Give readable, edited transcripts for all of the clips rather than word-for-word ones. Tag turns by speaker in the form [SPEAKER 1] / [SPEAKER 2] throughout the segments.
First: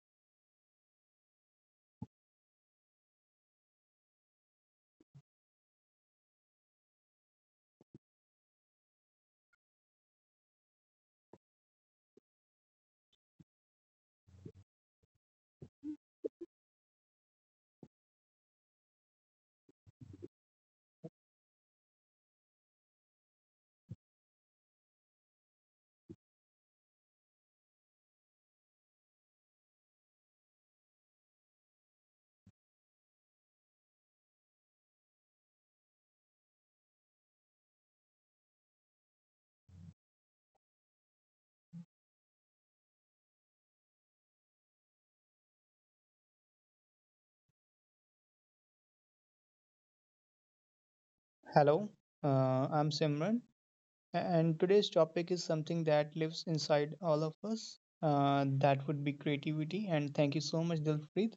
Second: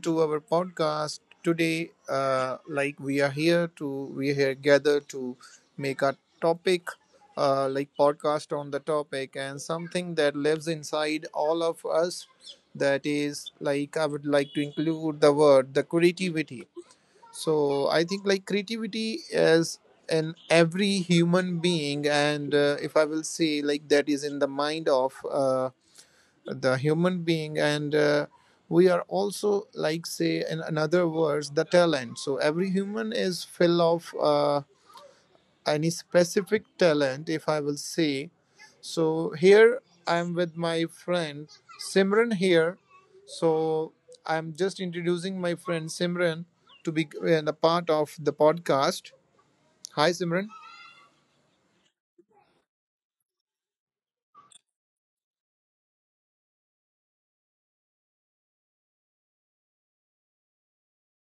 [SPEAKER 1] to our podcast. Today, we are here to we are here gathered to make a topic, podcast on the topic and something that lives inside all of us. That is like I would like to include the word the creativity. So I think like creativity is in every human being, and if I will say like that is in the mind of the human being and we are also like say in another words the talent, so every human is full of any specific talent if I will say. So here I'm with my friend Simran here. So I'm just introducing my friend Simran to be a part of the podcast. Hi Simran.
[SPEAKER 2] Hello, I'm Simran, and today's topic is something that lives inside all of us. That would be creativity. And thank you so much, Dilpreet,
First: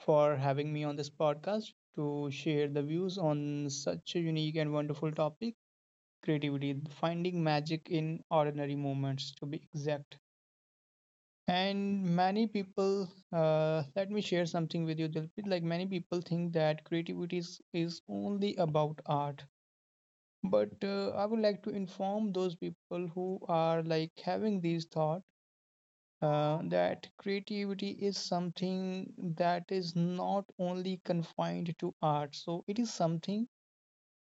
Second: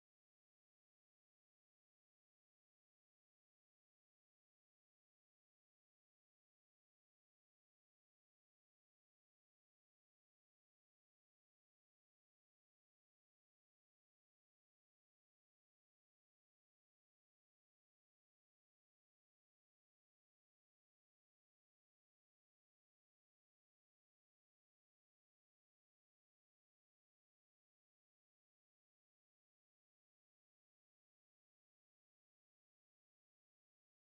[SPEAKER 2] for having me on this podcast to share the views on such a unique and wonderful topic creativity, finding magic in ordinary moments, to be exact. And many people, let me share something with you, Dilpreet. Like many people think that creativity is only about art, but I would like to inform those people who are like having these thought, that creativity is something that is not only confined to art. So it is something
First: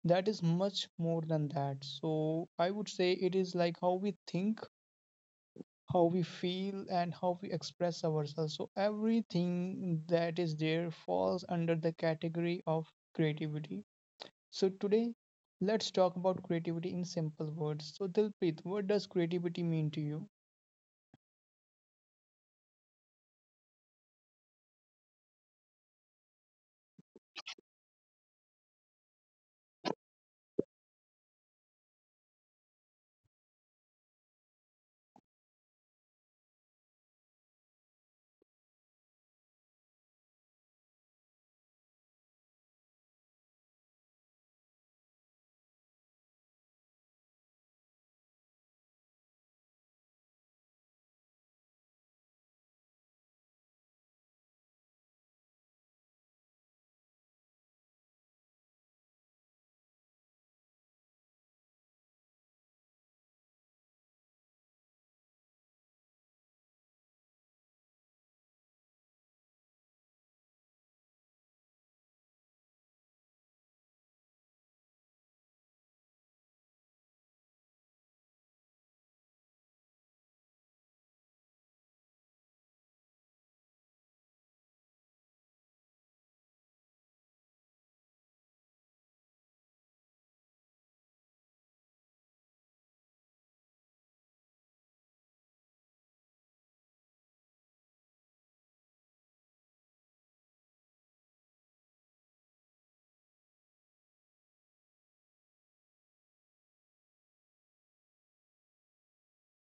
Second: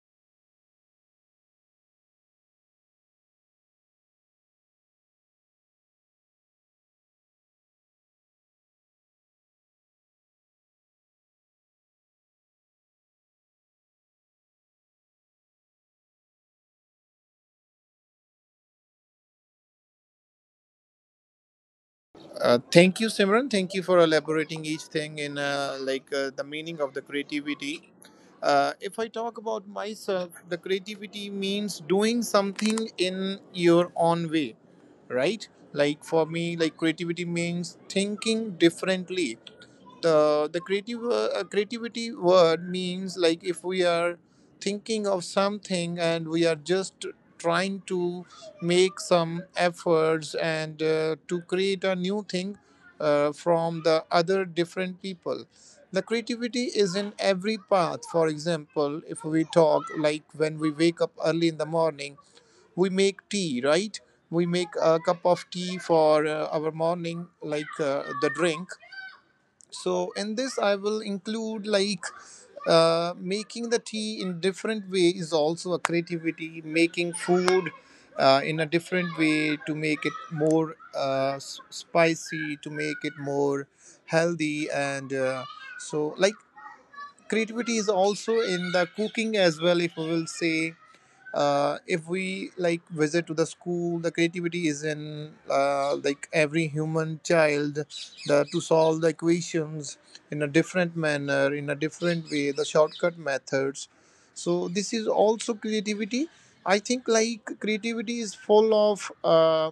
[SPEAKER 2] that is much more than that. So I would say it is like how we think, how we feel, and how we express ourselves. So everything that is there falls under the category of creativity. So, today, let's talk about creativity in simple words. So, Dilpreet, what does creativity mean to you?
[SPEAKER 1] Thank you, Simran. Thank you for elaborating each thing in the meaning of the creativity. If I talk about myself, the creativity means doing something in your own way, right? Like for me, like creativity means thinking differently. Uh, the creative uh, uh, creativity word means like if we are thinking of something and we are just trying to make some efforts and to create a new thing from the other different people. The creativity is in every path. For example, if we talk like when we wake up early in the morning, we make tea, right? We make a cup of tea for our morning, the drink. So in this, I will include like making the tea in different way is also a creativity. Making food in a different way to make it more spicy, to make it more healthy, and so like creativity is also in the cooking as well. If we will say, if we like visit to the school, the creativity is in like every human child, to solve the equations in a different manner, in a different way, the shortcut methods. So this is also creativity. I think like creativity is full of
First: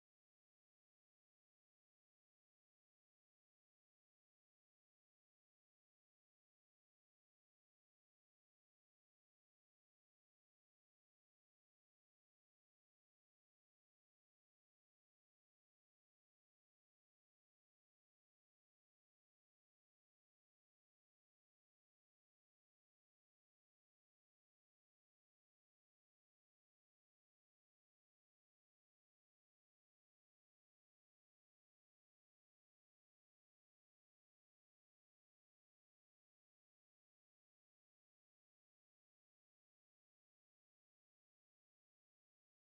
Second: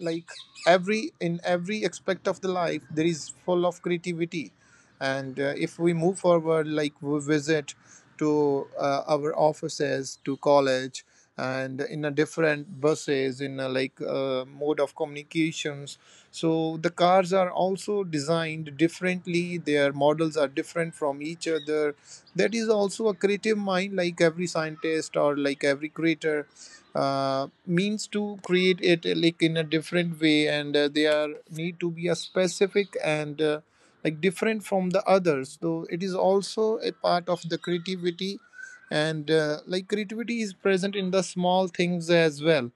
[SPEAKER 1] like every, in every aspect of the life there is full of creativity. And if we move forward, like we visit to our offices, to college, and in a different buses in a like mode of communications. So the cars are also designed differently, their models are different from each other. That is also a creative mind, like every scientist or like every creator means to create it like in a different way, and they are need to be a specific and like different from the others, so it is also a part of the creativity. And like creativity is present in the small things as well.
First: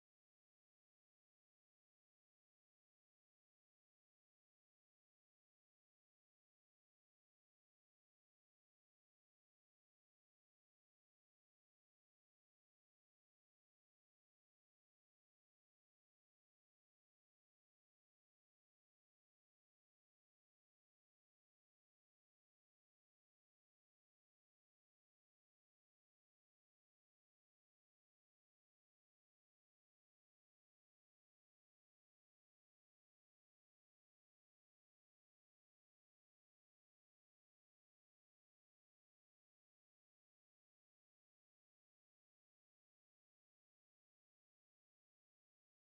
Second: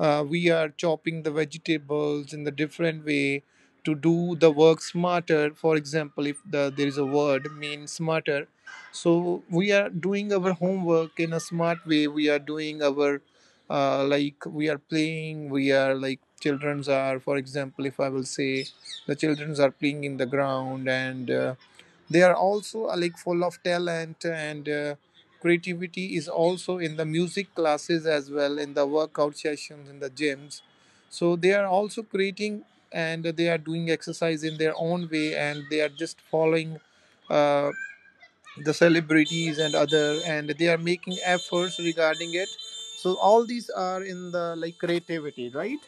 [SPEAKER 1] We are chopping the vegetables in the different way to do the work smarter. For example, if the, there is a word mean smarter, so we are doing our homework in a smart way. We are doing our like we are playing we are like children's are, for example if I will say, the children's are playing in the ground, and they are also like full of talent. And creativity is also in the music classes as well, in the workout sessions in the gyms. So they are also creating, and they are doing exercise in their own way, and they are just following uh, the celebrities and other, and they are making efforts regarding it. So all these are in the like creativity, right?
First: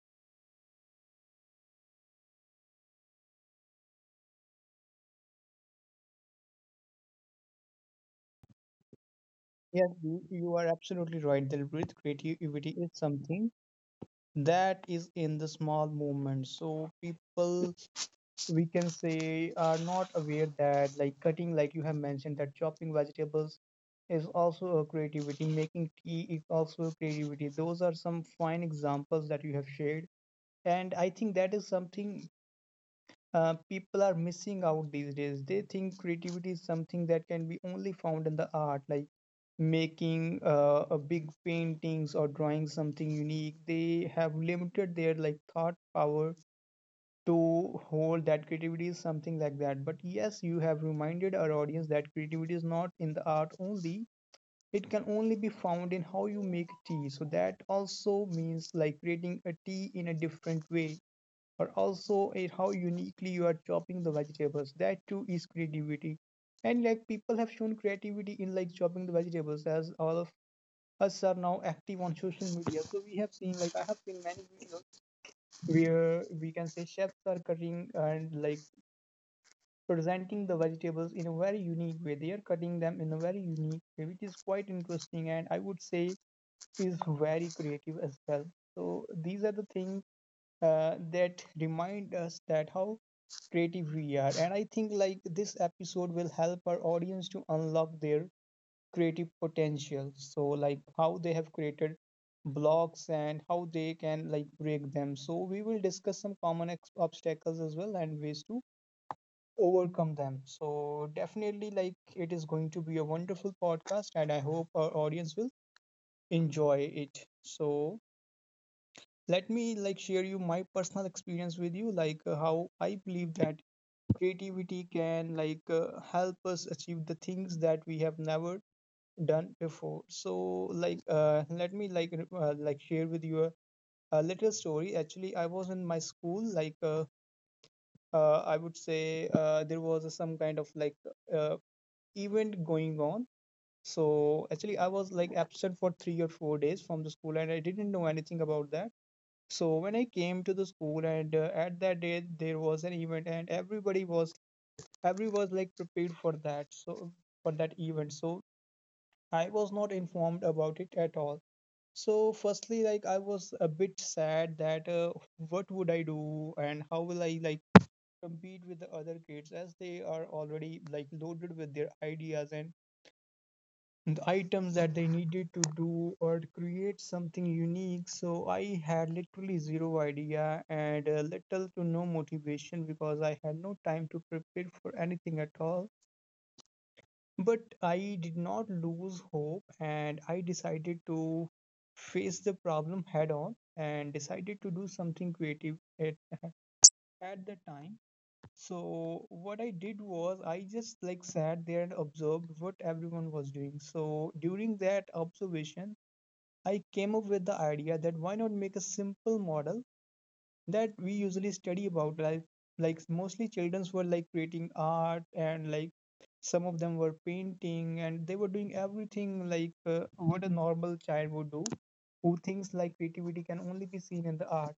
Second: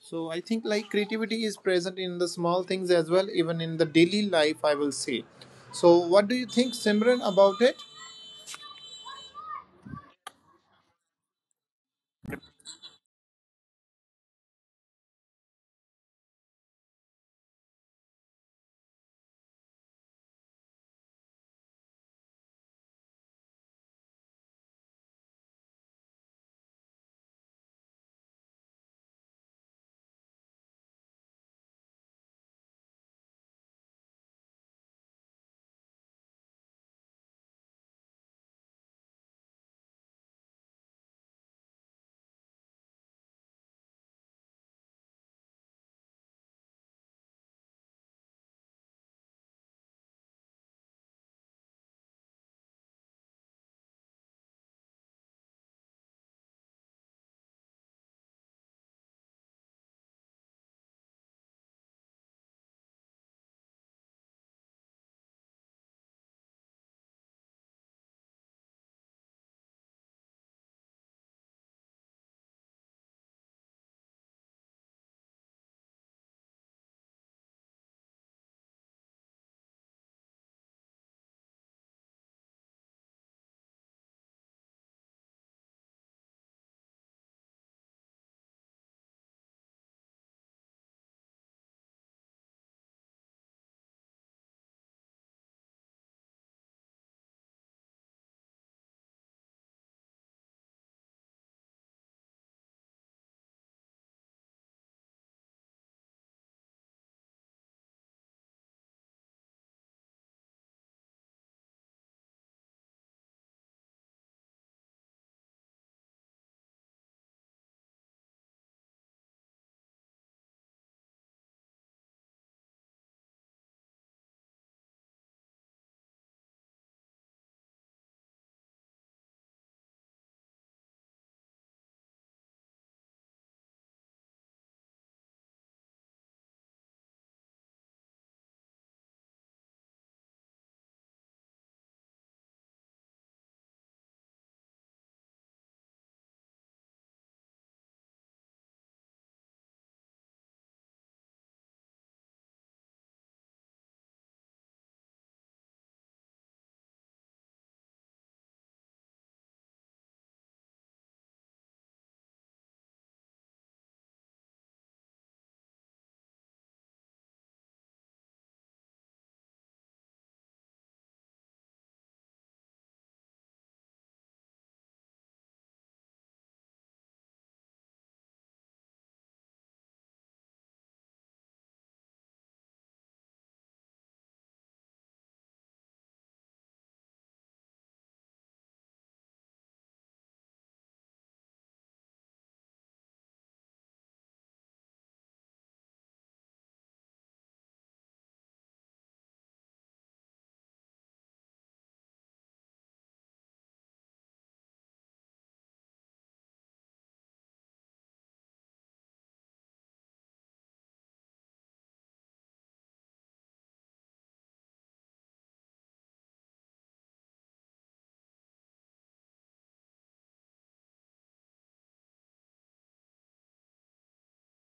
[SPEAKER 1] So I think like creativity is present in the small things as well, even in the daily life, I will say. So what do you think, Simran, about it?
[SPEAKER 2] Yes, you are absolutely right, Dilpreet. Creativity is something that is in the small movements. So people, we can say, are not aware that like cutting, like you have mentioned, that chopping vegetables is also a creativity. Making tea is also a creativity. Those are some fine examples that you have shared. And I think that is something people are missing out these days. They think creativity is something that can be only found in the art, like making a big paintings or drawing something unique. They have limited their like thought power to hold that creativity is something like that. But yes, you have reminded our audience that creativity is not in the art only. It can only be found in how you make tea. So that also means like creating a tea in a different way but also at how uniquely you are chopping the vegetables. That too is creativity. And like people have shown creativity in like chopping the vegetables as all of us are now active on social media. So we have seen like I have seen many videos where we can say chefs are cutting and like presenting the vegetables in a very unique way. They are cutting them in a very unique way, which is quite interesting and I would say is very creative as well. So these are the things that remind us that how creative we are. And I think like this episode will help our audience to unlock their creative potential, so like how they have created blocks and how they can like break them. So we will discuss some common obstacles as well and ways to overcome them. So definitely like it is going to be a wonderful podcast and I hope our audience will enjoy it. So let me like share you my personal experience with you, like how I believe that creativity can like help us achieve the things that we have never done before. So like let me like share with you a little story. Actually I was in my school, like I would say, there was a some kind of like uh, event going on. So actually I was like absent for 3 or 4 days from the school and I didn't know anything about that. So when I came to the school and at that day there was an event and every was like prepared for that event. So I was not informed about it at all. So firstly like I was a bit sad that, what would I do and how will I like compete with the other kids as they are already like loaded with their ideas and the items that they needed to do or create something unique. So I had literally zero idea and little to no motivation because I had no time to prepare for anything at all. But I did not lose hope and I decided to face the problem head on and decided to do something creative at the time. So what I did was I just like sat there and observed what everyone was doing. So during that observation, I came up with the idea that why not make a simple model that we usually study about life. Like mostly childrens were like creating art and like some of them were painting and they were doing everything like what a normal child would do who thinks like creativity can only be seen in the art.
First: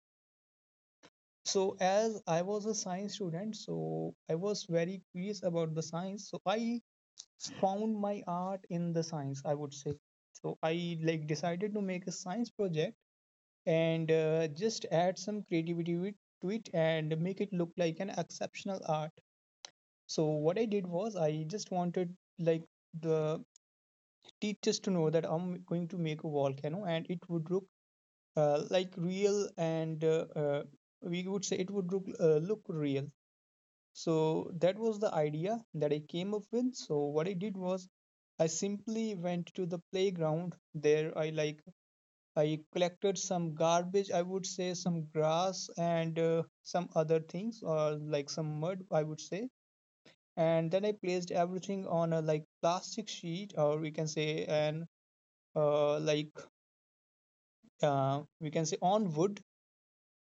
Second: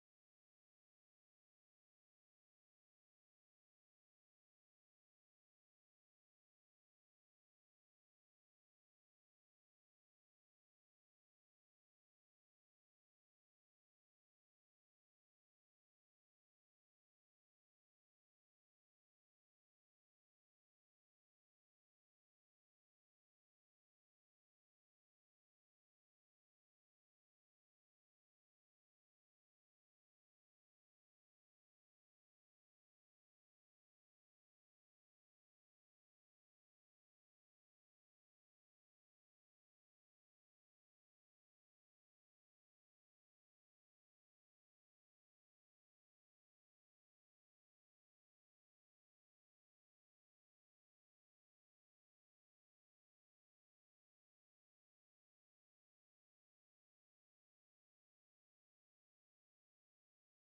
[SPEAKER 2] So as I was a science student, so I was very curious about the science, so I found my art in the science, I would say. So I like decided to make a science project and just add some creativity to it and make it look like an exceptional art. So what I did was I just wanted like the teachers to know that I'm going to make a volcano and it would look like real and we would say it would look real. So that was the idea that I came up with. So what I did was I simply went to the playground. There, I collected some garbage, I would say some grass and some other things, or like some mud, I would say. And then I placed everything on a like plastic sheet, or we can say an uh, like we can say on wood.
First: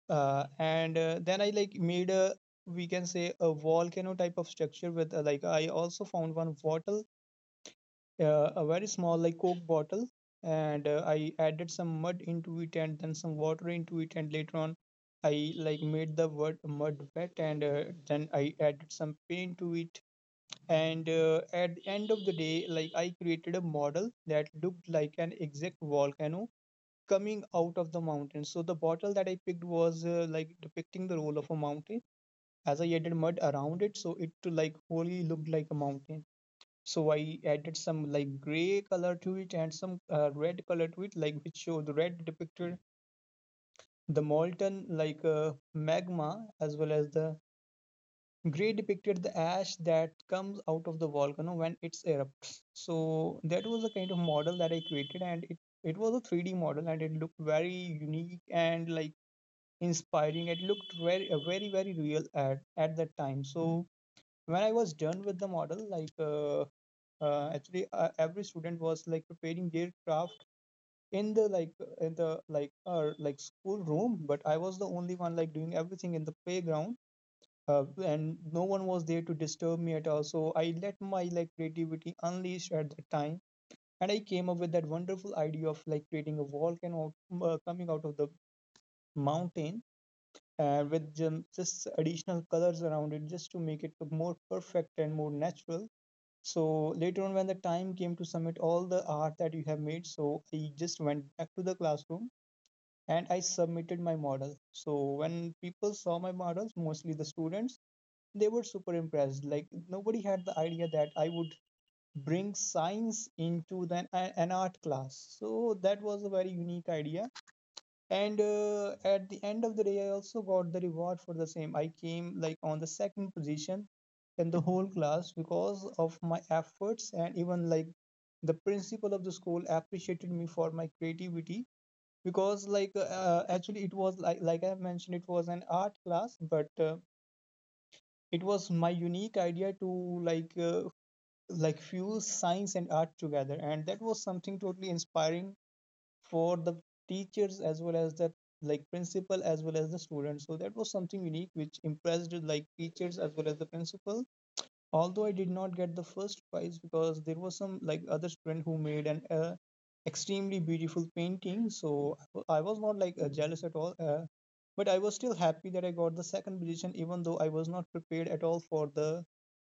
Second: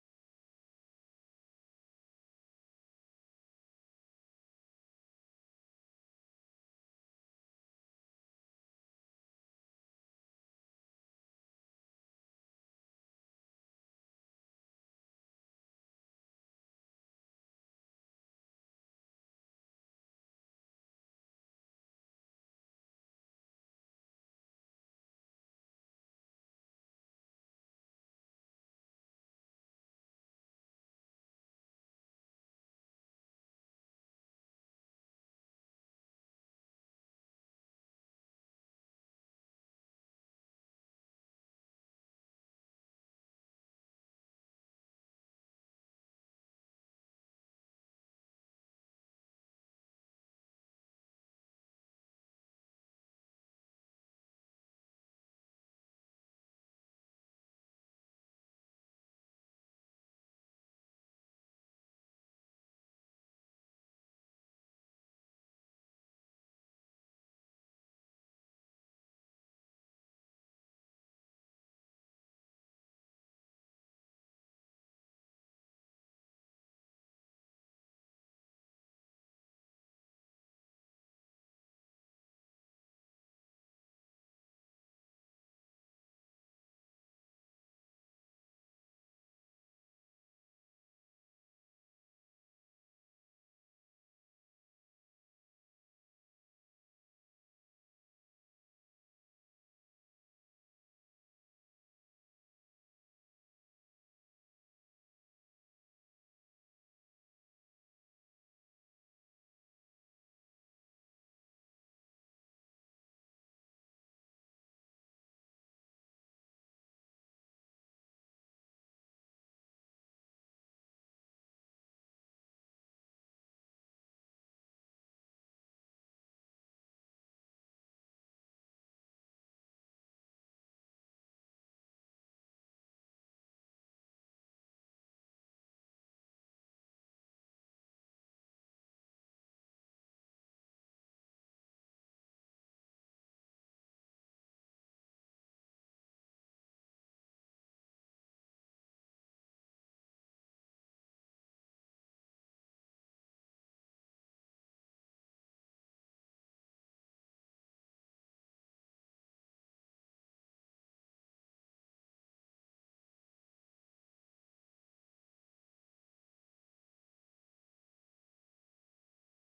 [SPEAKER 2] And Then I like made a we can say a volcano type of structure with, like I also found one water a very small like coke bottle and I added some mud into it and then some water into it, and later on I like made the word mud wet and then I added some paint to it. And at the end of the day like I created a model that looked like an exact volcano coming out of the mountain. So the bottle that I picked was like depicting the role of a mountain, as I added mud around it, so it like wholly looked like a mountain. So I added some like gray color to it and some red color to it, like which show the red depicted the molten like magma, as well as the gray depicted the ash that comes out of the volcano when it's erupts. So that was the kind of model that I created, and it was a 3D model and it looked very unique and like inspiring. It looked very very real at that time. So when I was done with the model, like actually every student was like preparing their craft in the like in the like, like school room, but I was the only one like doing everything in the playground. And no one was there to disturb me at all, so I let my like creativity unleash at that time. And I came up with that wonderful idea of like creating a volcano coming out of the mountain, with just additional colors around it just to make it more perfect and more natural. So later on, when the time came to submit all the art that you have made, so I just went back to the classroom and I submitted my model. So when people saw my models, mostly the students, they were super impressed. Like nobody had the idea that I would bring science into the, an art class. So that was a very unique idea. And at the end of the day I also got the reward for the same. I came like on the second position in the whole class because of my efforts. And even like the principal of the school appreciated me for my creativity, because like actually it was like I have mentioned, it was an art class, but it was my unique idea to like uh, like fuse science and art together, and that was something totally inspiring for the teachers as well as the like principal as well as the students. So that was something unique which impressed like teachers as well as the principal. Although I did not get the first prize because there was some like other student who made an extremely beautiful painting. So I was not like jealous at all. But I was still happy that I got the second position, even though I was not prepared at all for the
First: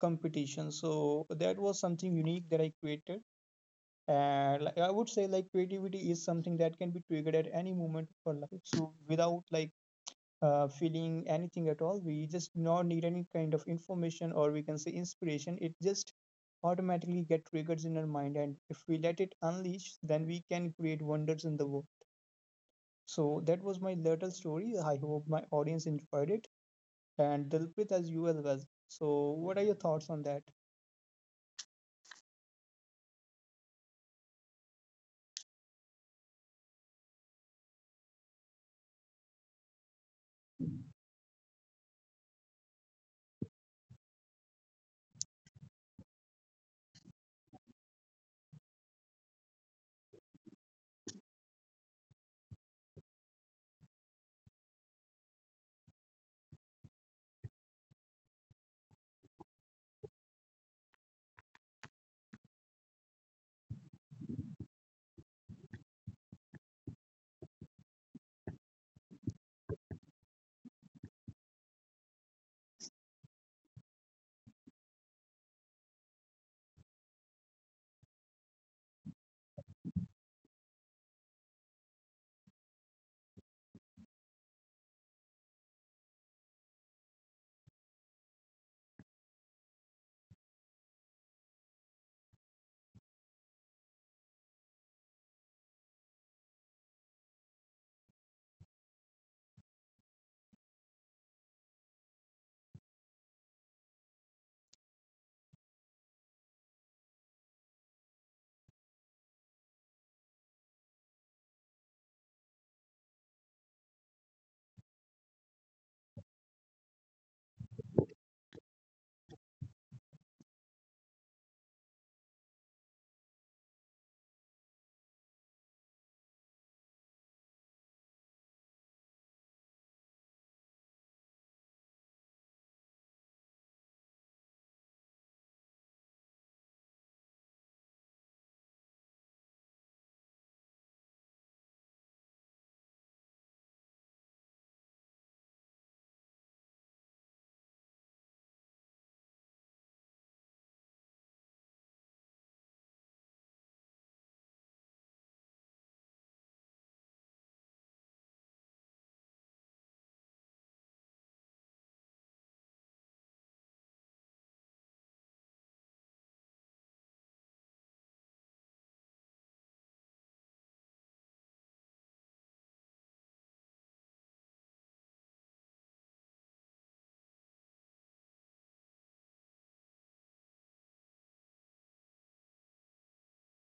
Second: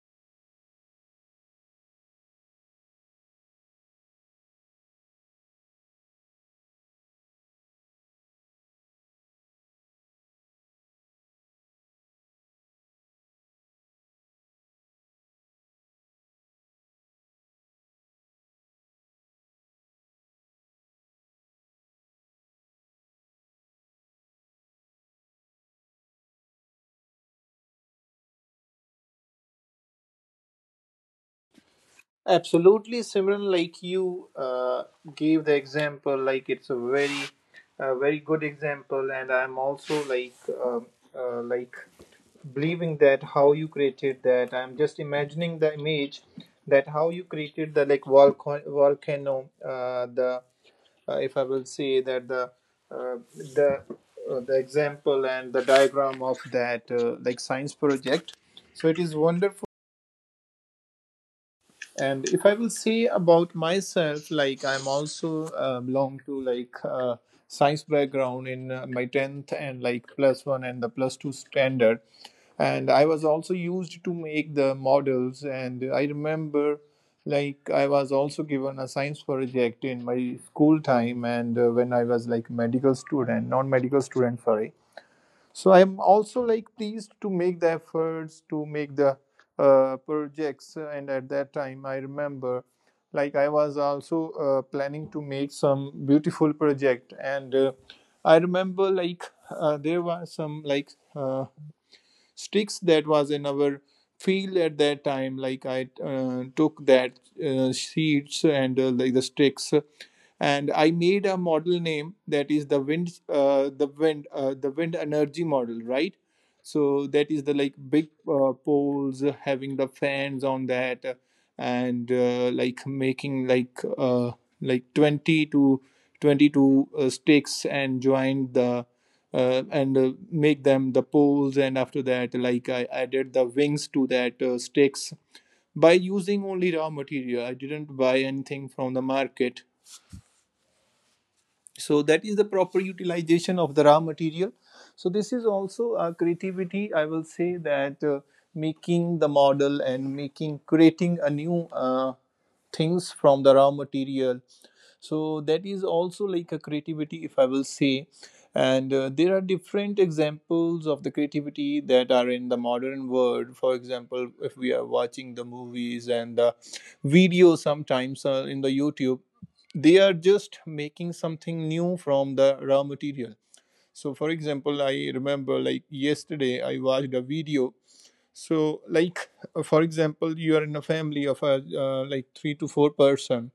[SPEAKER 2] competition. So that was something unique that I created, and like, I would say like creativity is something that can be triggered at any moment of our life. So without like feeling anything at all, we just not need any kind of information, or we can say inspiration. It just automatically get triggers in our mind, and if we let it unleash, then we can create wonders in the world. So that was my little story. I hope my audience enjoyed it, and Dilpit, as you as well. So what are your thoughts on that?
[SPEAKER 1] Absolutely, Simran. Like you gave the example, like it's a very good example, and I'm also um uh, like believing that how you created that. I'm just imagining the image that how you created the like volcano, the if I will see that uh, the the example and the diagram of that like science project, so it is wonderful. And if I will say about myself, like I'm also belong to like science background in my tenth and like plus one and the plus two standard, and I was also used to make the models. And I remember, like I was also given a science project in my school time, and when I was like medical student, non-medical student, sorry. So I'm also like pleased to make the efforts to make the projects. And at that time, I remember, like I was also planning to make some beautiful project. And I remember, like there were some like sticks that was in our field at that time. Like I took that seeds and like the sticks, and I made a model name, that is the wind the wind the wind energy model, right? So that is the like big poles having the fans on that, and like making like 20 to 22 sticks, and joined the and make them the poles. And after that, like I added the wings to that sticks by using only raw material. I didn't buy anything from the market, so that is the proper utilization of the raw material. So this is also a creativity, I will say, that making the model and making, creating a new things from the raw material, so that is also like a creativity if I will say. And there are different examples of the creativity that are in the modern world. For example, if we are watching the movies and the video sometimes in the YouTube, they are just making something new from the raw material. So for example, I remember like yesterday I watched a video. So like for example, you are in a family of a like 3 to 4 person,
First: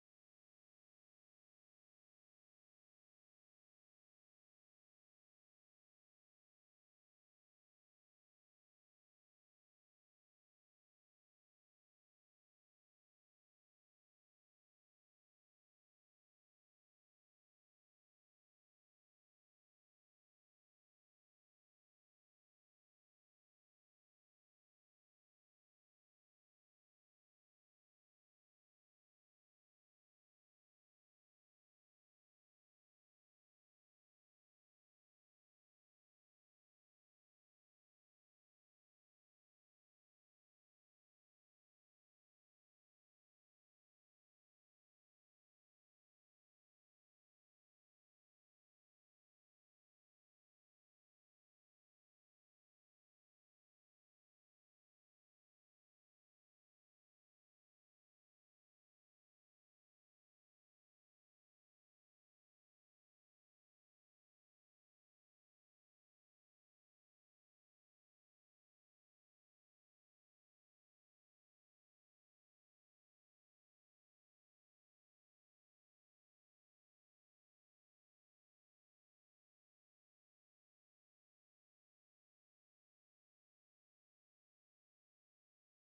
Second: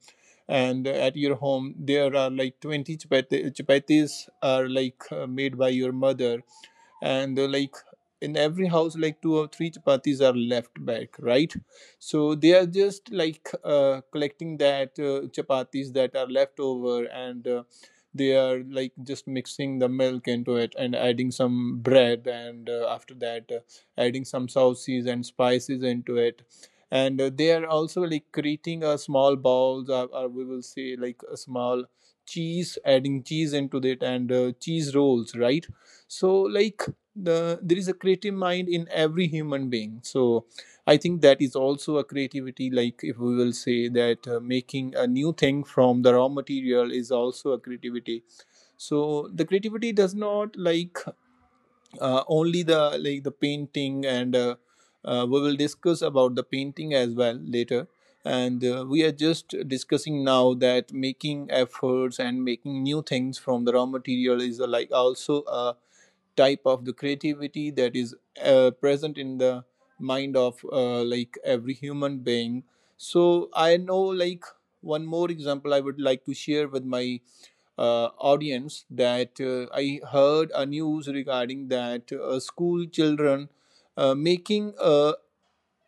[SPEAKER 1] and at your home there are like 20 chapatis. Chapatis are like made by your mother, and like in every house like two or three chapatis are left back, right? So they are just like collecting that chapatis that are left over, and they are like just mixing the milk into it and adding some bread, and after that adding some sauces and spices into it, and they are also like creating a small balls, or we will say like a small cheese, adding cheese into it, and cheese rolls, right? So like there is a creative mind in every human being. So I think that is also a creativity, like if we will say that making a new thing from the raw material is also a creativity. So the creativity does not like only the like the painting, and we will discuss about the painting as well later. And we are just discussing now that making efforts and making new things from the raw material is like also a type of the creativity, that is present in the mind of like every human being. So I know like one more example I would like to share with my audience, that I heard a news regarding that school children making a,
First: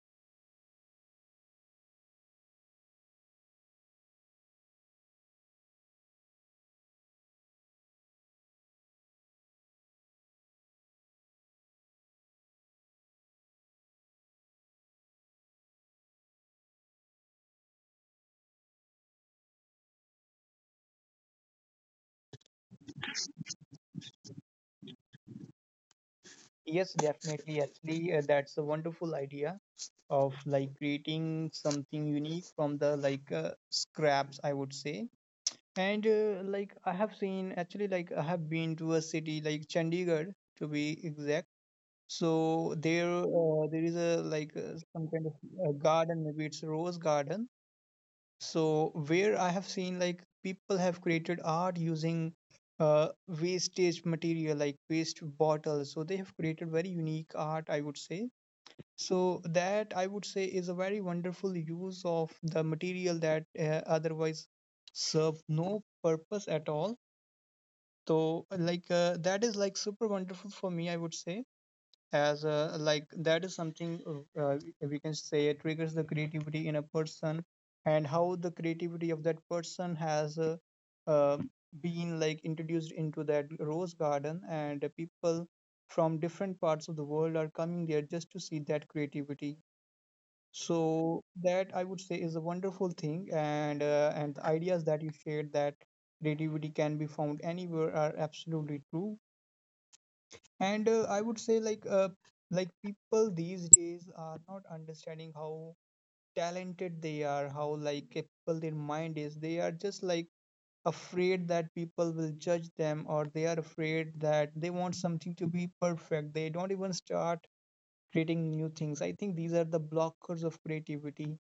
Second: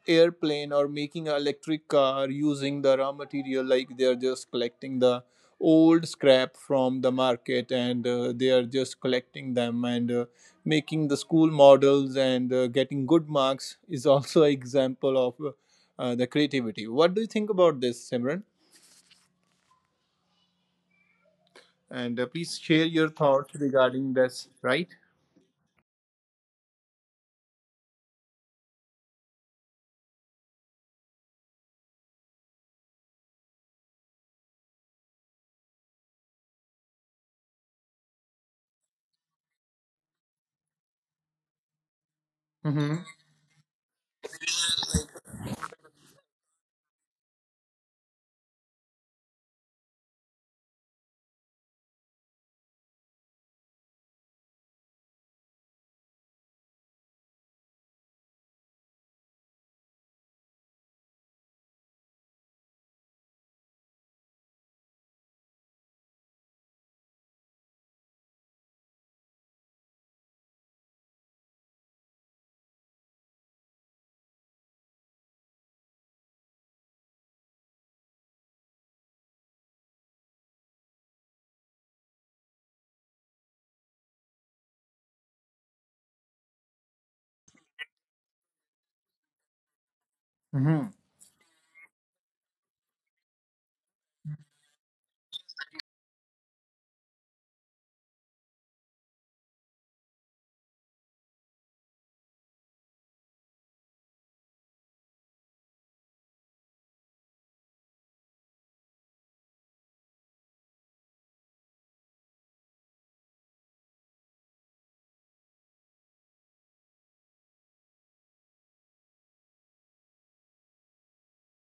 [SPEAKER 1] airplane, or making an electric car using the raw material. Like they're just collecting the old scrap from the market, and they are just collecting them, and making the school models, and getting good marks is also an example of the creativity. What do you think about this, Simran? And please share your thoughts regarding this, right?
[SPEAKER 2] Yes, definitely, actually, that's a wonderful idea of like creating something unique from the like scraps, I would say. And like I have seen, actually, like I have been to a city like Chandigarh, to be exact. So
[SPEAKER 1] Mm-hmm.
[SPEAKER 2] there is a like some kind of garden, maybe it's a rose garden. So where I have seen like people have created art using uh, wastage material like waste bottles. So they have created very unique art, I would say. So that, I would say, is a very wonderful use of the material that otherwise serve no purpose at all. So like that is like super wonderful for me, I would say, as like that is something, we can say it triggers the creativity in a person, and how the creativity of that person has uh, been like introduced into that rose garden, and people from different parts of the world are coming there just to see that creativity.
[SPEAKER 1] Mm-hmm.
[SPEAKER 2] So that, I would say, is a wonderful thing, and the ideas that you shared that creativity can be found anywhere are absolutely true. And I would say like people these days are not understanding how talented they are, how like capable their mind is. They are just like afraid that people will judge them, or they are afraid that they want something to be perfect. They don't even start creating new things. I think these are the blockers of creativity.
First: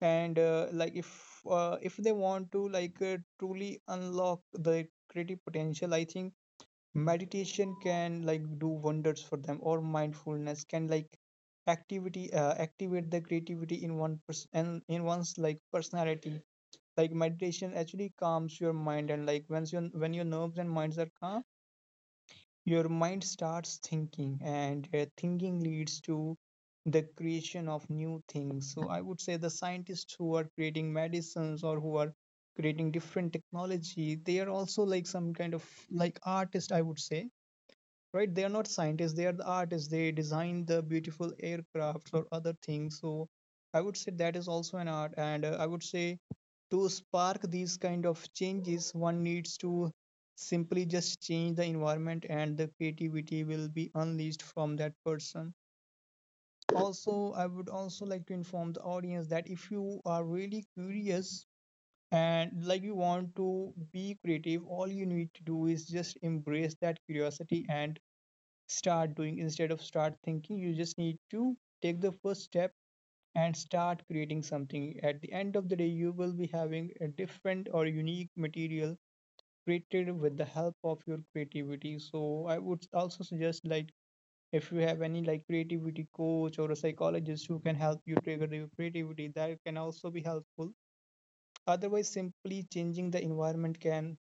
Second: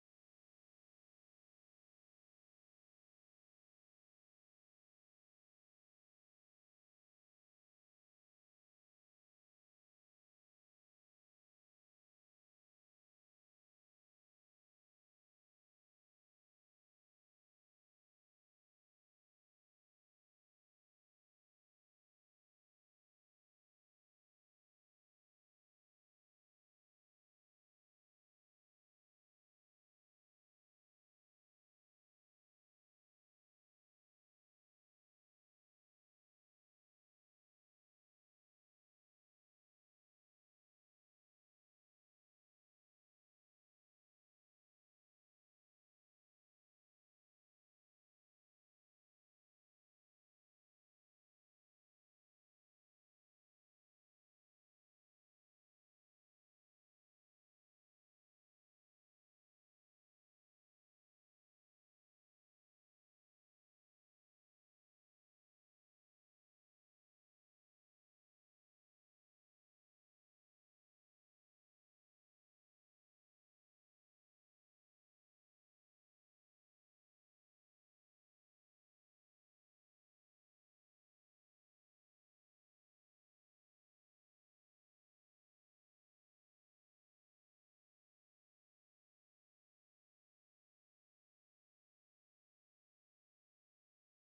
[SPEAKER 2] And like if they want to like truly unlock the creative potential, I think meditation can like do wonders for them, or mindfulness can like activity activate the creativity in one person, in one's like personality. Like meditation actually calms your mind, and like once your when your nerves and minds are calm, your mind starts thinking, and thinking leads to the creation of new things. So, I would say the scientists who are creating medicines, or who are creating different technology, they are also like some kind of like artist, I would say. Right, they are not scientists, they are the artists. They design the beautiful aircrafts or other things. So I would say that is also an art. And I would say to spark these kind of changes one needs to simply just change the environment, and the creativity will be unleashed from that person. Also, I would also like to inform the audience that if you are really curious and like you want to be creative, all you need to do is just embrace that curiosity and start doing instead of start thinking. You just need to take the first step and start creating something. At the end of the day, you will be having a different or unique material created with the help of your creativity. So I would also suggest like if you have any like creativity coach or a psychologist who can help you trigger your creativity, that can also be helpful. Otherwise, simply changing the environment can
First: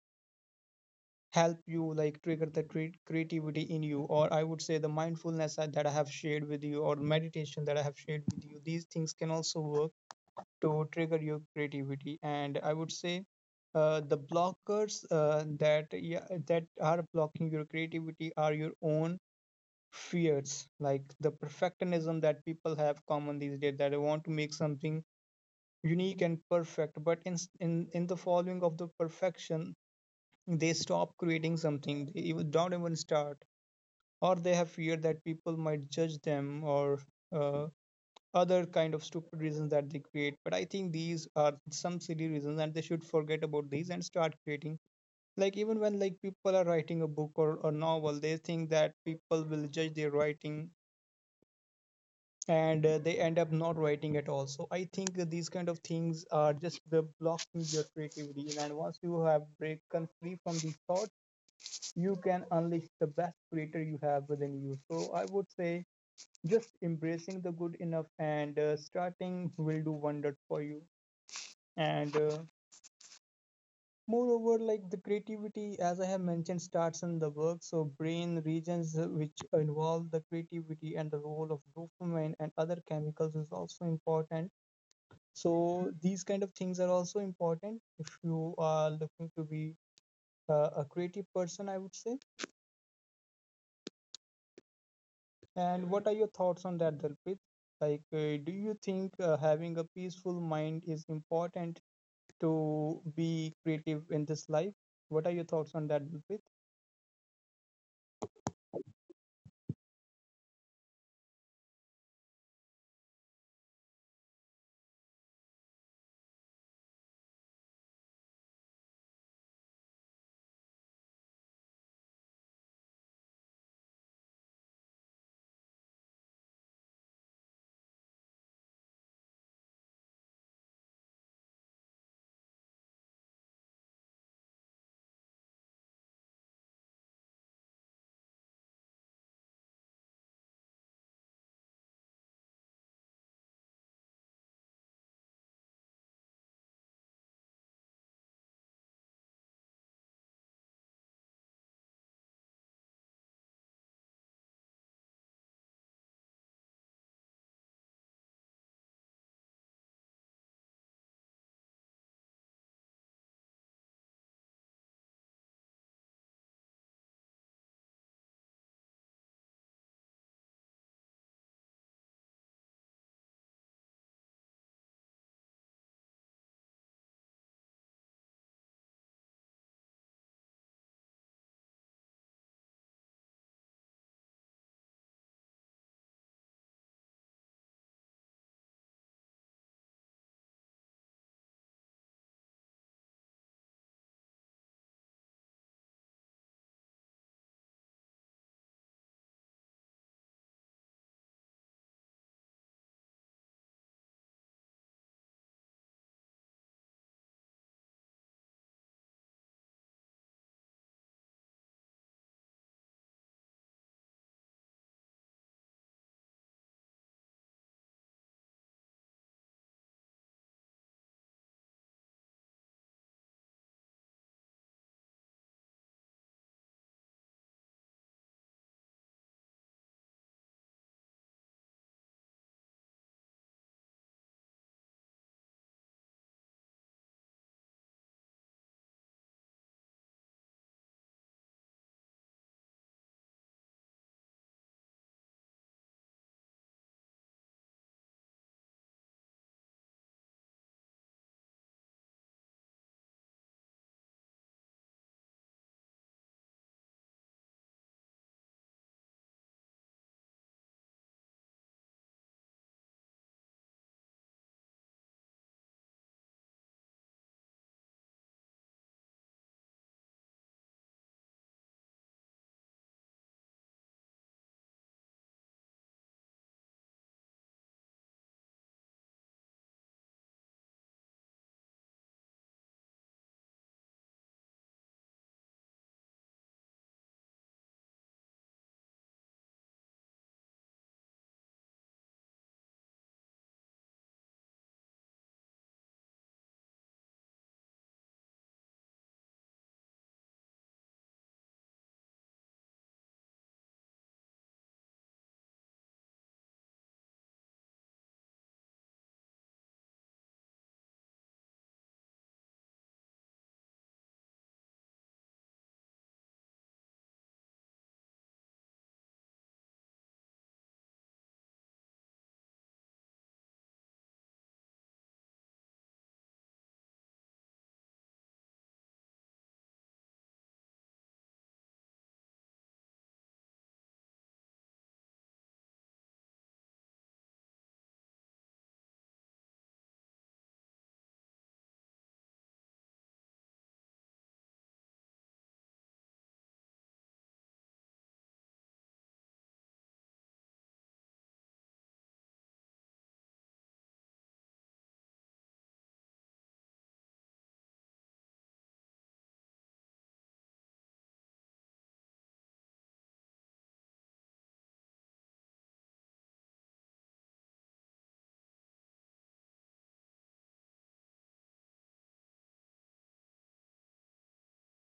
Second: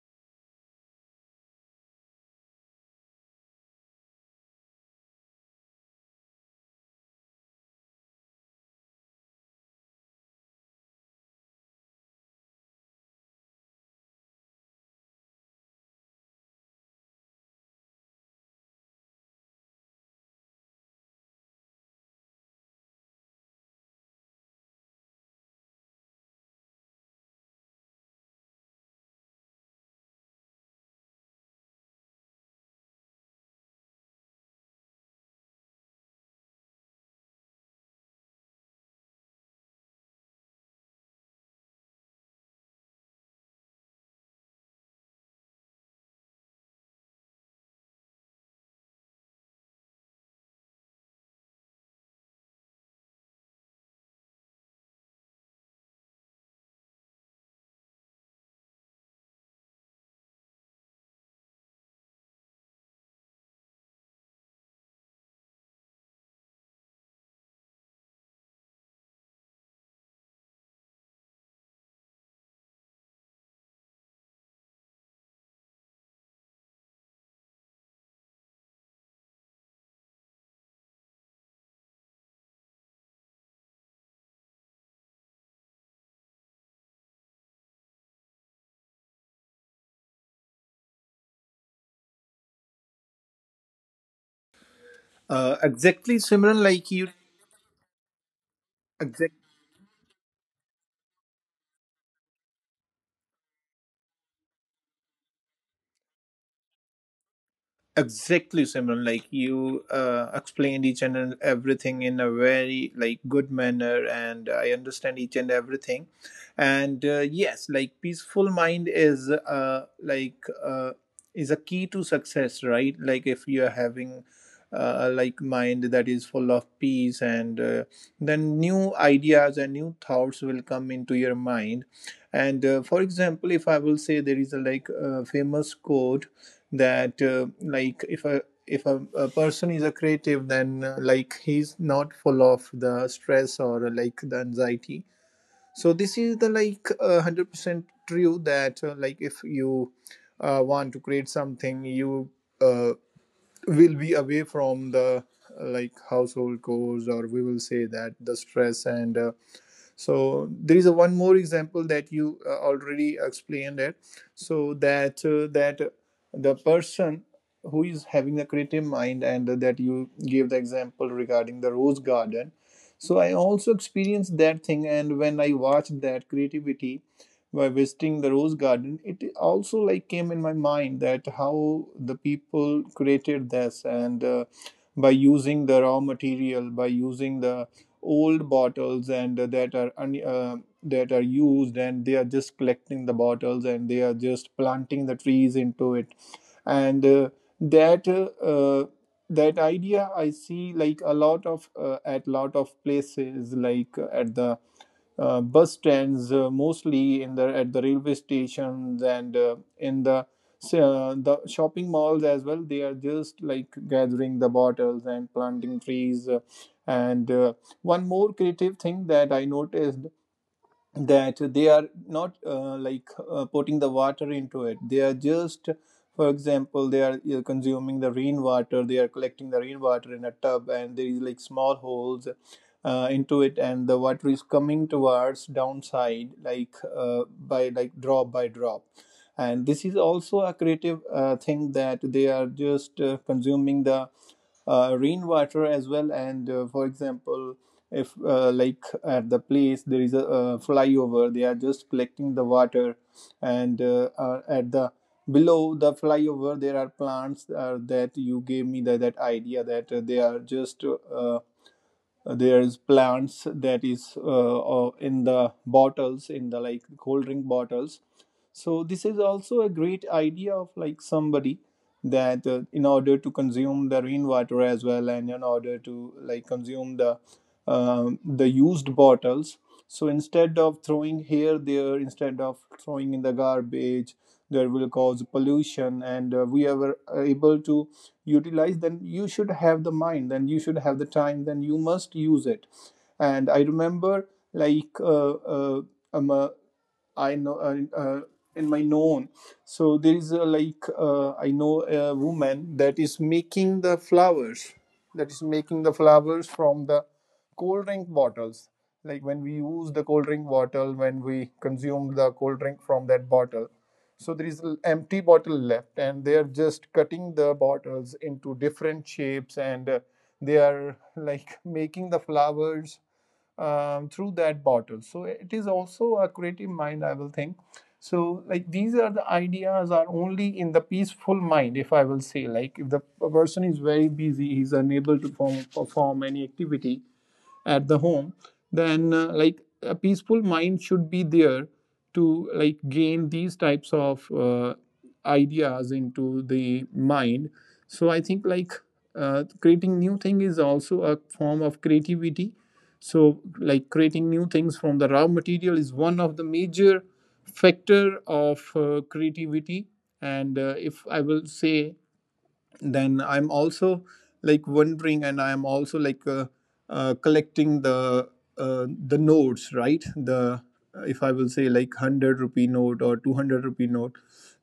[SPEAKER 2] help you like trigger the creativity in you. Or I would say the mindfulness that I have shared with you, or meditation that I have shared with you, these things can also work to trigger your creativity. And I would say the blockers, that, yeah, that are blocking your creativity are your own fears, like the perfectionism that people have common these days, that they want to make something unique and perfect, but in the following of the perfection, they stop creating something. They even don't even start, or they have fear that people might judge them, or uh, other kind of stupid reasons that they create. But I think these are some silly reasons, and they should forget about these and start creating. Like, even when like people are writing a book or a novel, they think that people will judge their writing, and they end up not writing at all. So I think that these kind of things are just the blocking your creativity, and once you have break come free from these thoughts, you can unleash the best creator you have within you. So I would say just embracing the good enough and starting will do wonders for you. And moreover, like the creativity, as I have mentioned, starts in the work. So brain regions which involve the creativity and the role of dopamine and other chemicals is also important. So these kind of things are also important if you are looking to be a creative person, I would say. And what are
[SPEAKER 1] Exactly,
[SPEAKER 2] your thoughts
[SPEAKER 1] Simran,
[SPEAKER 2] on that,
[SPEAKER 1] like you
[SPEAKER 2] Dalpit? Like, do you think
[SPEAKER 1] exactly.
[SPEAKER 2] having a peaceful mind is important to be creative in this life? What are your thoughts on that, Dalpit?
[SPEAKER 1] Exactly, Simran. Like you explained each and everything in a very like good manner, and I understand each and everything. And yes, like peaceful mind is is a key to success, right? Like if you are having like mind that is full of peace, and then new ideas and new thoughts will come into your mind. And For example, if I will say there is a famous quote that like if a a person is a creative, then like he's not full of the stress or like the anxiety. So this is the 100% true that like if you want to create something, you uh, will be away from the like household chores, or we will say that the stress. And So there is a one more example that you already explained it. So that the person who is having a creative mind, and that you gave the example regarding the rose garden. So I also experienced that thing, and when I watched that creativity by visiting the rose garden, it also like came in my mind that how the people created this. And By using the raw material, by using the old bottles, and that are used, and they are just collecting the bottles and they are just planting the trees into it. And that uh, uh, that idea I see like a lot of at lot of places, like at the bus stands, mostly in the at the railway stations, and in the shopping malls as well. They are just like gathering the bottles and planting trees. And One more creative thing that I noticed, that they are not putting the water into it. They are just, for example, they are consuming the rainwater. They are collecting the rainwater in a tub, and there is like small holes into it, and the water is coming towards downside, like by like drop by drop. And this is also a creative thing that they are just consuming the rainwater as well. And For example, if like at the place there is a flyover, they are just collecting the water, and at the below the flyover there are plants that you gave me that idea, that they are just there's plants that is in the bottles, in the like cold drink bottles. So this is also a great idea of like somebody, that in order to consume the rainwater as well, and in order to like consume the used bottles. So instead of throwing here there, instead of throwing in the garbage, there will cause pollution, and we are able to utilize. Then you should have the mind, then you should have the time, then you must use it. And I remember like um, uh, I know in my known. So there is a I know a woman that is making the flowers, from the cold drink bottles. Like when we use the cold drink bottle, when we consume the cold drink from that bottle, so there is an empty bottle left, and they are just cutting the bottles into different shapes, and they are like making the flowers through that bottle. So it is also a creative mind, I will think. So like these are the ideas are only in the peaceful mind, if I will say. Like if the person is very busy, he's unable to perform any activity at the home, then like a peaceful mind should be there to like gain these types of ideas into the mind. So I think like creating new thing is also a form of creativity. So like creating new things from the raw material is one of the major factor of creativity. And If I will say, then I'm also like wondering, and I'm also like collecting the notes, right? The, if I will say, like 100 rupee note or 200 rupee note.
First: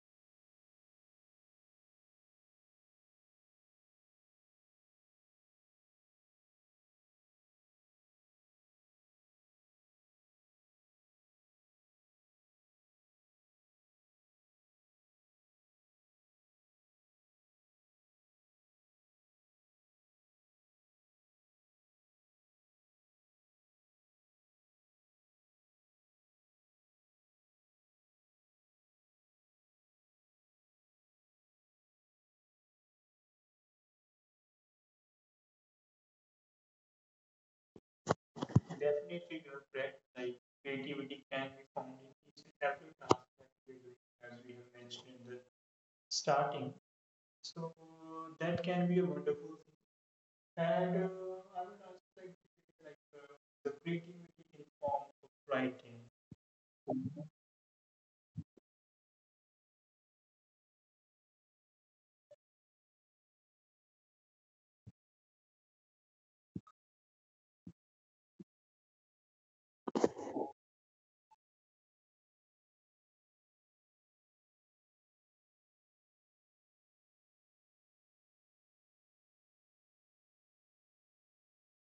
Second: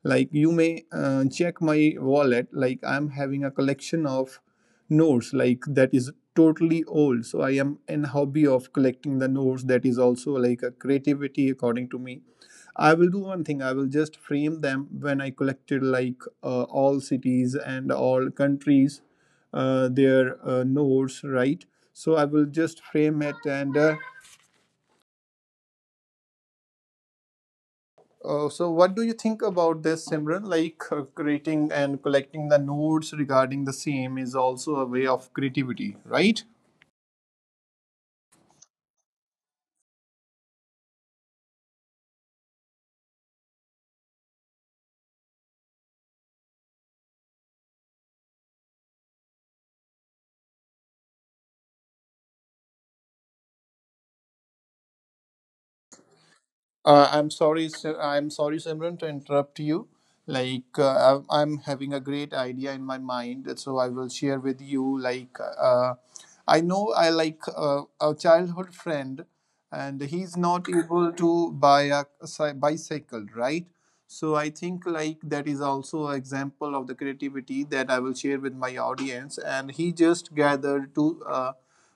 [SPEAKER 1] Like you may check my wallet. Like I'm having a collection of notes like that is totally old. So I am in hobby of collecting the notes. That is also like a creativity, according to me. I will do one thing. I will just frame them when I collected like all cities and all countries, their nodes, right? So I will just frame it. And So, what do you think about this, Simran? Like creating and collecting the nodes regarding the same is also a way of creativity, right?
[SPEAKER 2] Definitely, you're correct. Like, creativity can be found in each and every task that we do, as we have mentioned in the starting. So that can be a wonderful thing. And I would also like to say, like the creativity in form of writing.
[SPEAKER 1] I'm sorry, I'm sorry, Simran, to interrupt you. Like, I'm having a great idea in my mind, so I will share with you. Like, I know I like a childhood friend, and he's not able to buy a bicycle, right? So I think like that is also an example of the creativity that I will share with my audience. And he just gathered two uh,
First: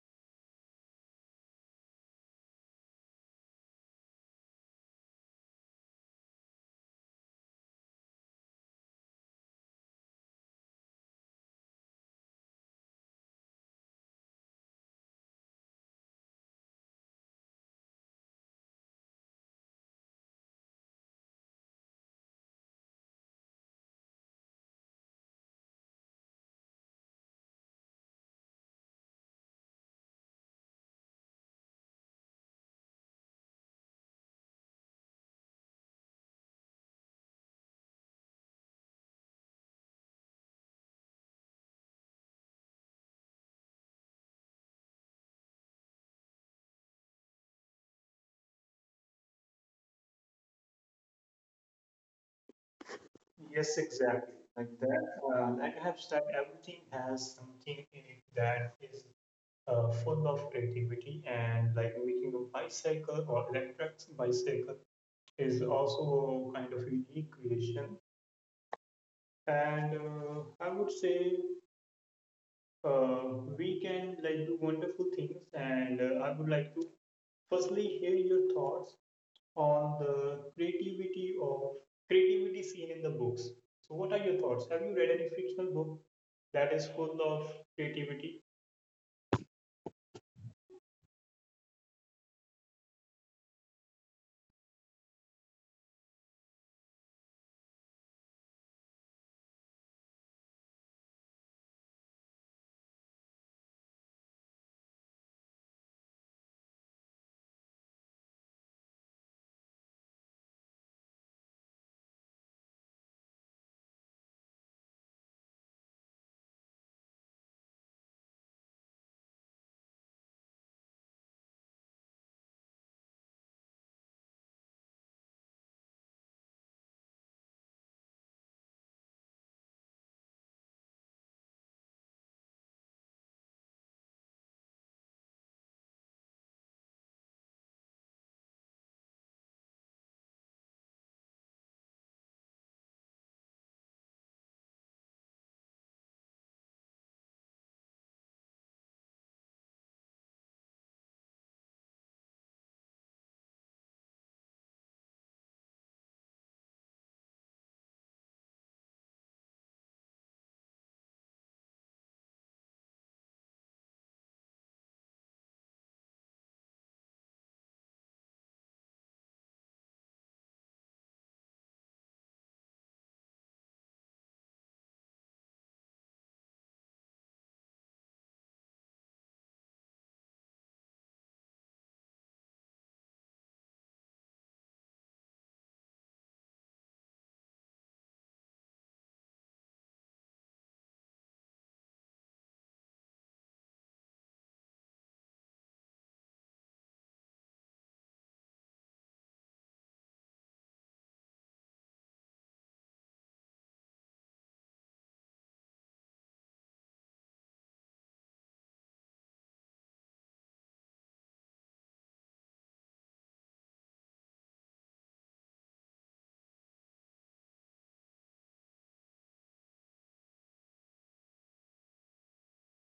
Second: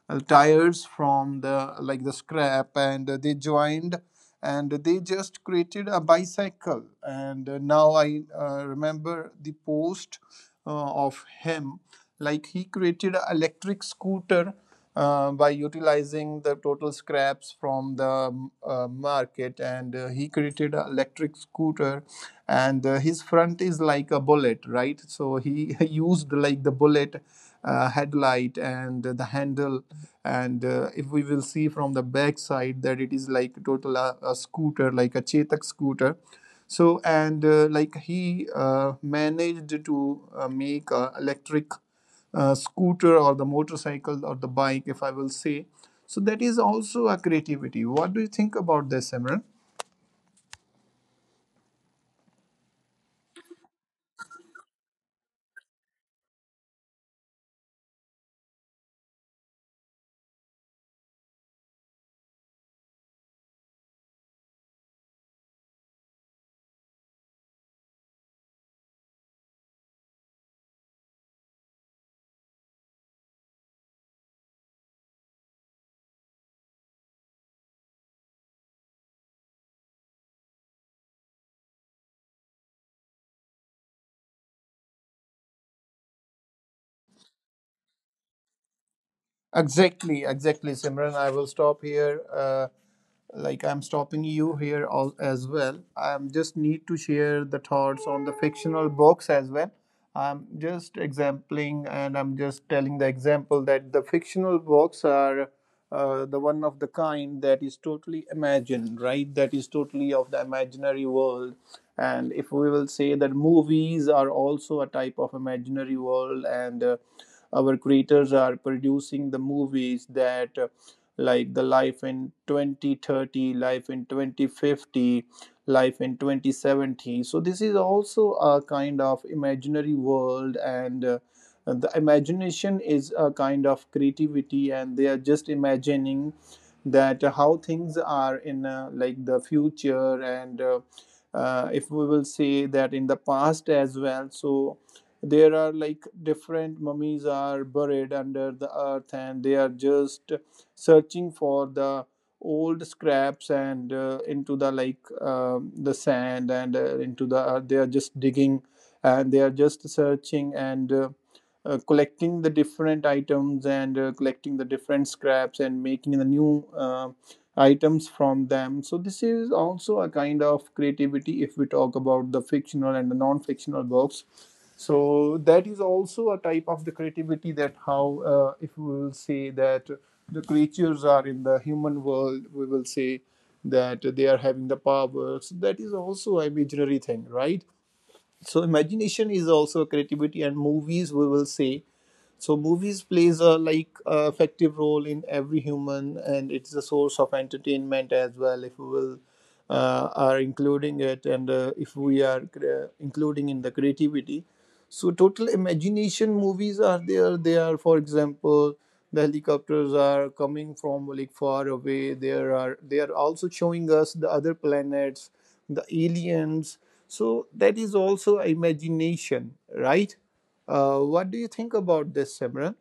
[SPEAKER 1] uh, tires from the like the scrap, and they joined and they just created a bicycle. And Now I remember the post of him, like he created an electric scooter by utilizing the total scraps from the market, and he created an electric scooter. And His front is like a bullet, right? So he used like the bullet headlight and the handle. And If we will see from the back side, that it is like total a scooter like a Chetak scooter. So and uh, like he managed to make a electric scooter or the motorcycle or the bike, if I will say. So that is also a creativity. What do you think about this, Simran?
[SPEAKER 2] Yes, exactly, like that. Like I have said, everything has something in it that is full of creativity, and like making a bicycle or electric bicycle is also kind of unique creation. And I would say we can like do wonderful things. And I would like to firstly hear your thoughts on the creativity of creativity seen in the books. So, what are your thoughts? Have you read any fictional book that is full of creativity?
[SPEAKER 1] Exactly, exactly, Simran. I will stop here. Like I'm stopping you here all, as well. I just need to share the thoughts on the fictional books as well. I'm just exempling, and I'm just telling the example that the fictional books are the one of the kind that is totally imagined, right? That is totally of the imaginary world. And if we will say that movies are also a type of imaginary world, and our creators are producing the movies that like the life in 2030, life in 2050, life in 2070. So this is also a kind of imaginary world, and the imagination is a kind of creativity, and they are just imagining that how things are in like the future. And If we will say that in the past as well, so there are like different mummies are buried under the earth, and they are just searching for the old scraps, and into the like the sand, and into the earth. They are just digging, and they are just searching, and collecting the different items, and collecting the different scraps, and making the new items from them. So this is also a kind of creativity, if we talk about the fictional and the non-fictional books. So that is also a type of the creativity, that how if we will say that the creatures are in the human world, we will say that they are having the powers, that is also a imaginary thing, right? So imagination is also a creativity, and movies we will say. So movies plays a effective role in every human, and it's a source of entertainment as well. If we will are including it, and if we are including in the creativity, so total imagination movies are there. They are, for example, the helicopters are coming from like far away. There are, they are also showing us the other planets, the aliens. So that is also imagination, right? What do you think about this, Simran?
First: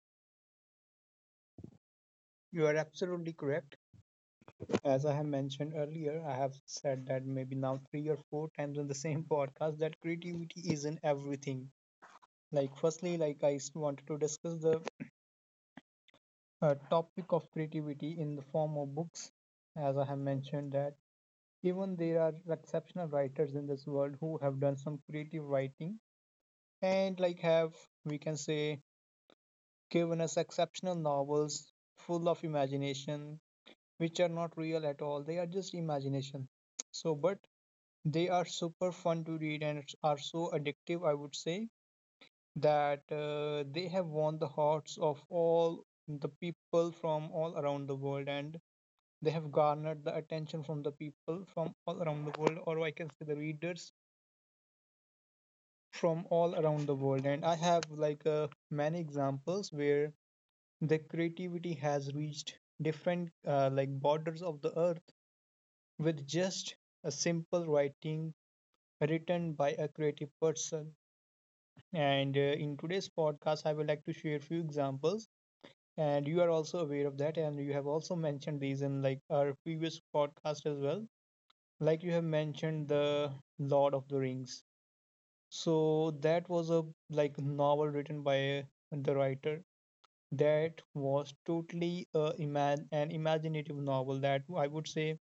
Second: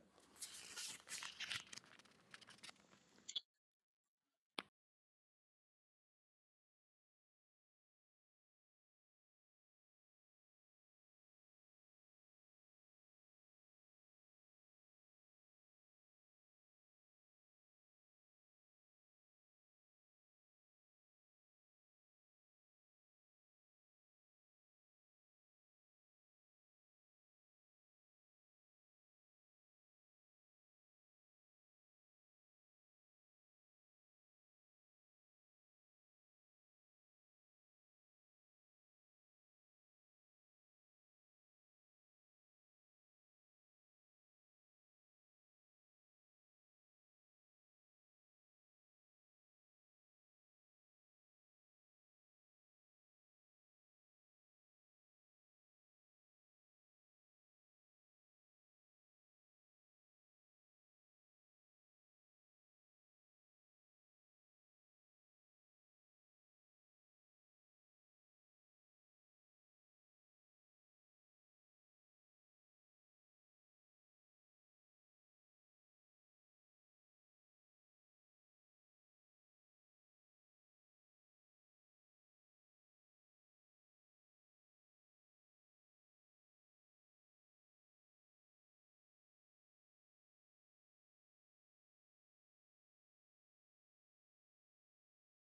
[SPEAKER 2] You are absolutely correct. As I have mentioned earlier, I have said that maybe now three or four times in the same podcast that creativity is in everything. Like, firstly, like I wanted to discuss the topic of creativity in the form of books. As I have mentioned that even there are exceptional writers in this world who have done some creative writing, and like have, we can say, given us exceptional novels full of imagination, which are not real at all, they are just imagination. So but they are super fun to read and are so addictive, I would say, that they have won the hearts of all the people from all around the world, and they have garnered the attention from the people from all around the world, or I can say the readers from all around the world. And I have like many examples where the creativity has reached different like borders of the earth, with just a simple writing written by a creative person. And in today's podcast, I would like to share a few examples. And you are also aware of that, and you have also mentioned these in like our previous podcast as well. Like you have mentioned the Lord of the Rings. So that was a like novel written by the writer that was totally an imaginative novel that, I would say,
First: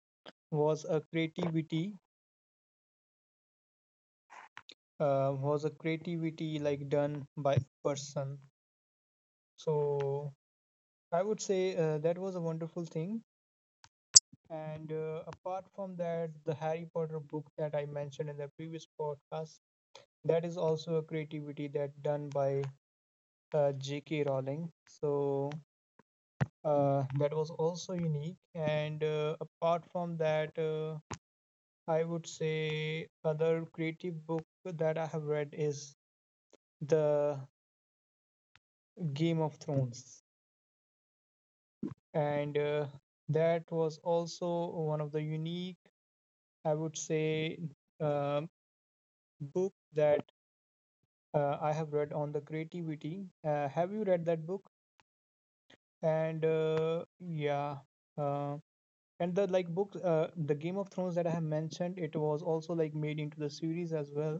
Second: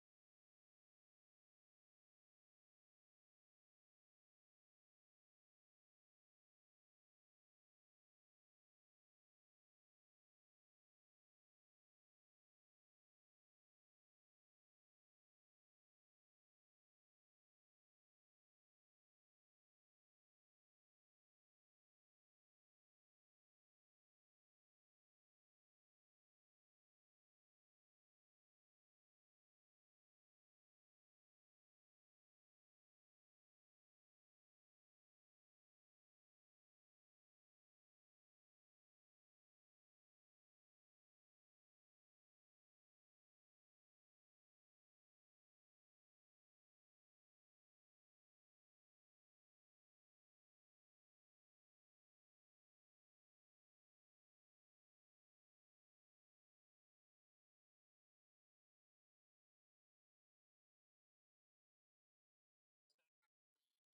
[SPEAKER 2] was a creativity was a creativity like done by a person. So I would say that was a wonderful thing. And apart from that, the Harry Potter book that I mentioned in the previous podcast, that is also a creativity that done by JK Rowling. So that was also unique. And apart from that, I would say other creative book that I have read is the Game of Thrones. And that was also one of the unique, I would say, um book that I have read on the creativity. Have you read that book? And yeah. uh, and the like book, the Game of Thrones that I have mentioned, it was also like made into the series as well.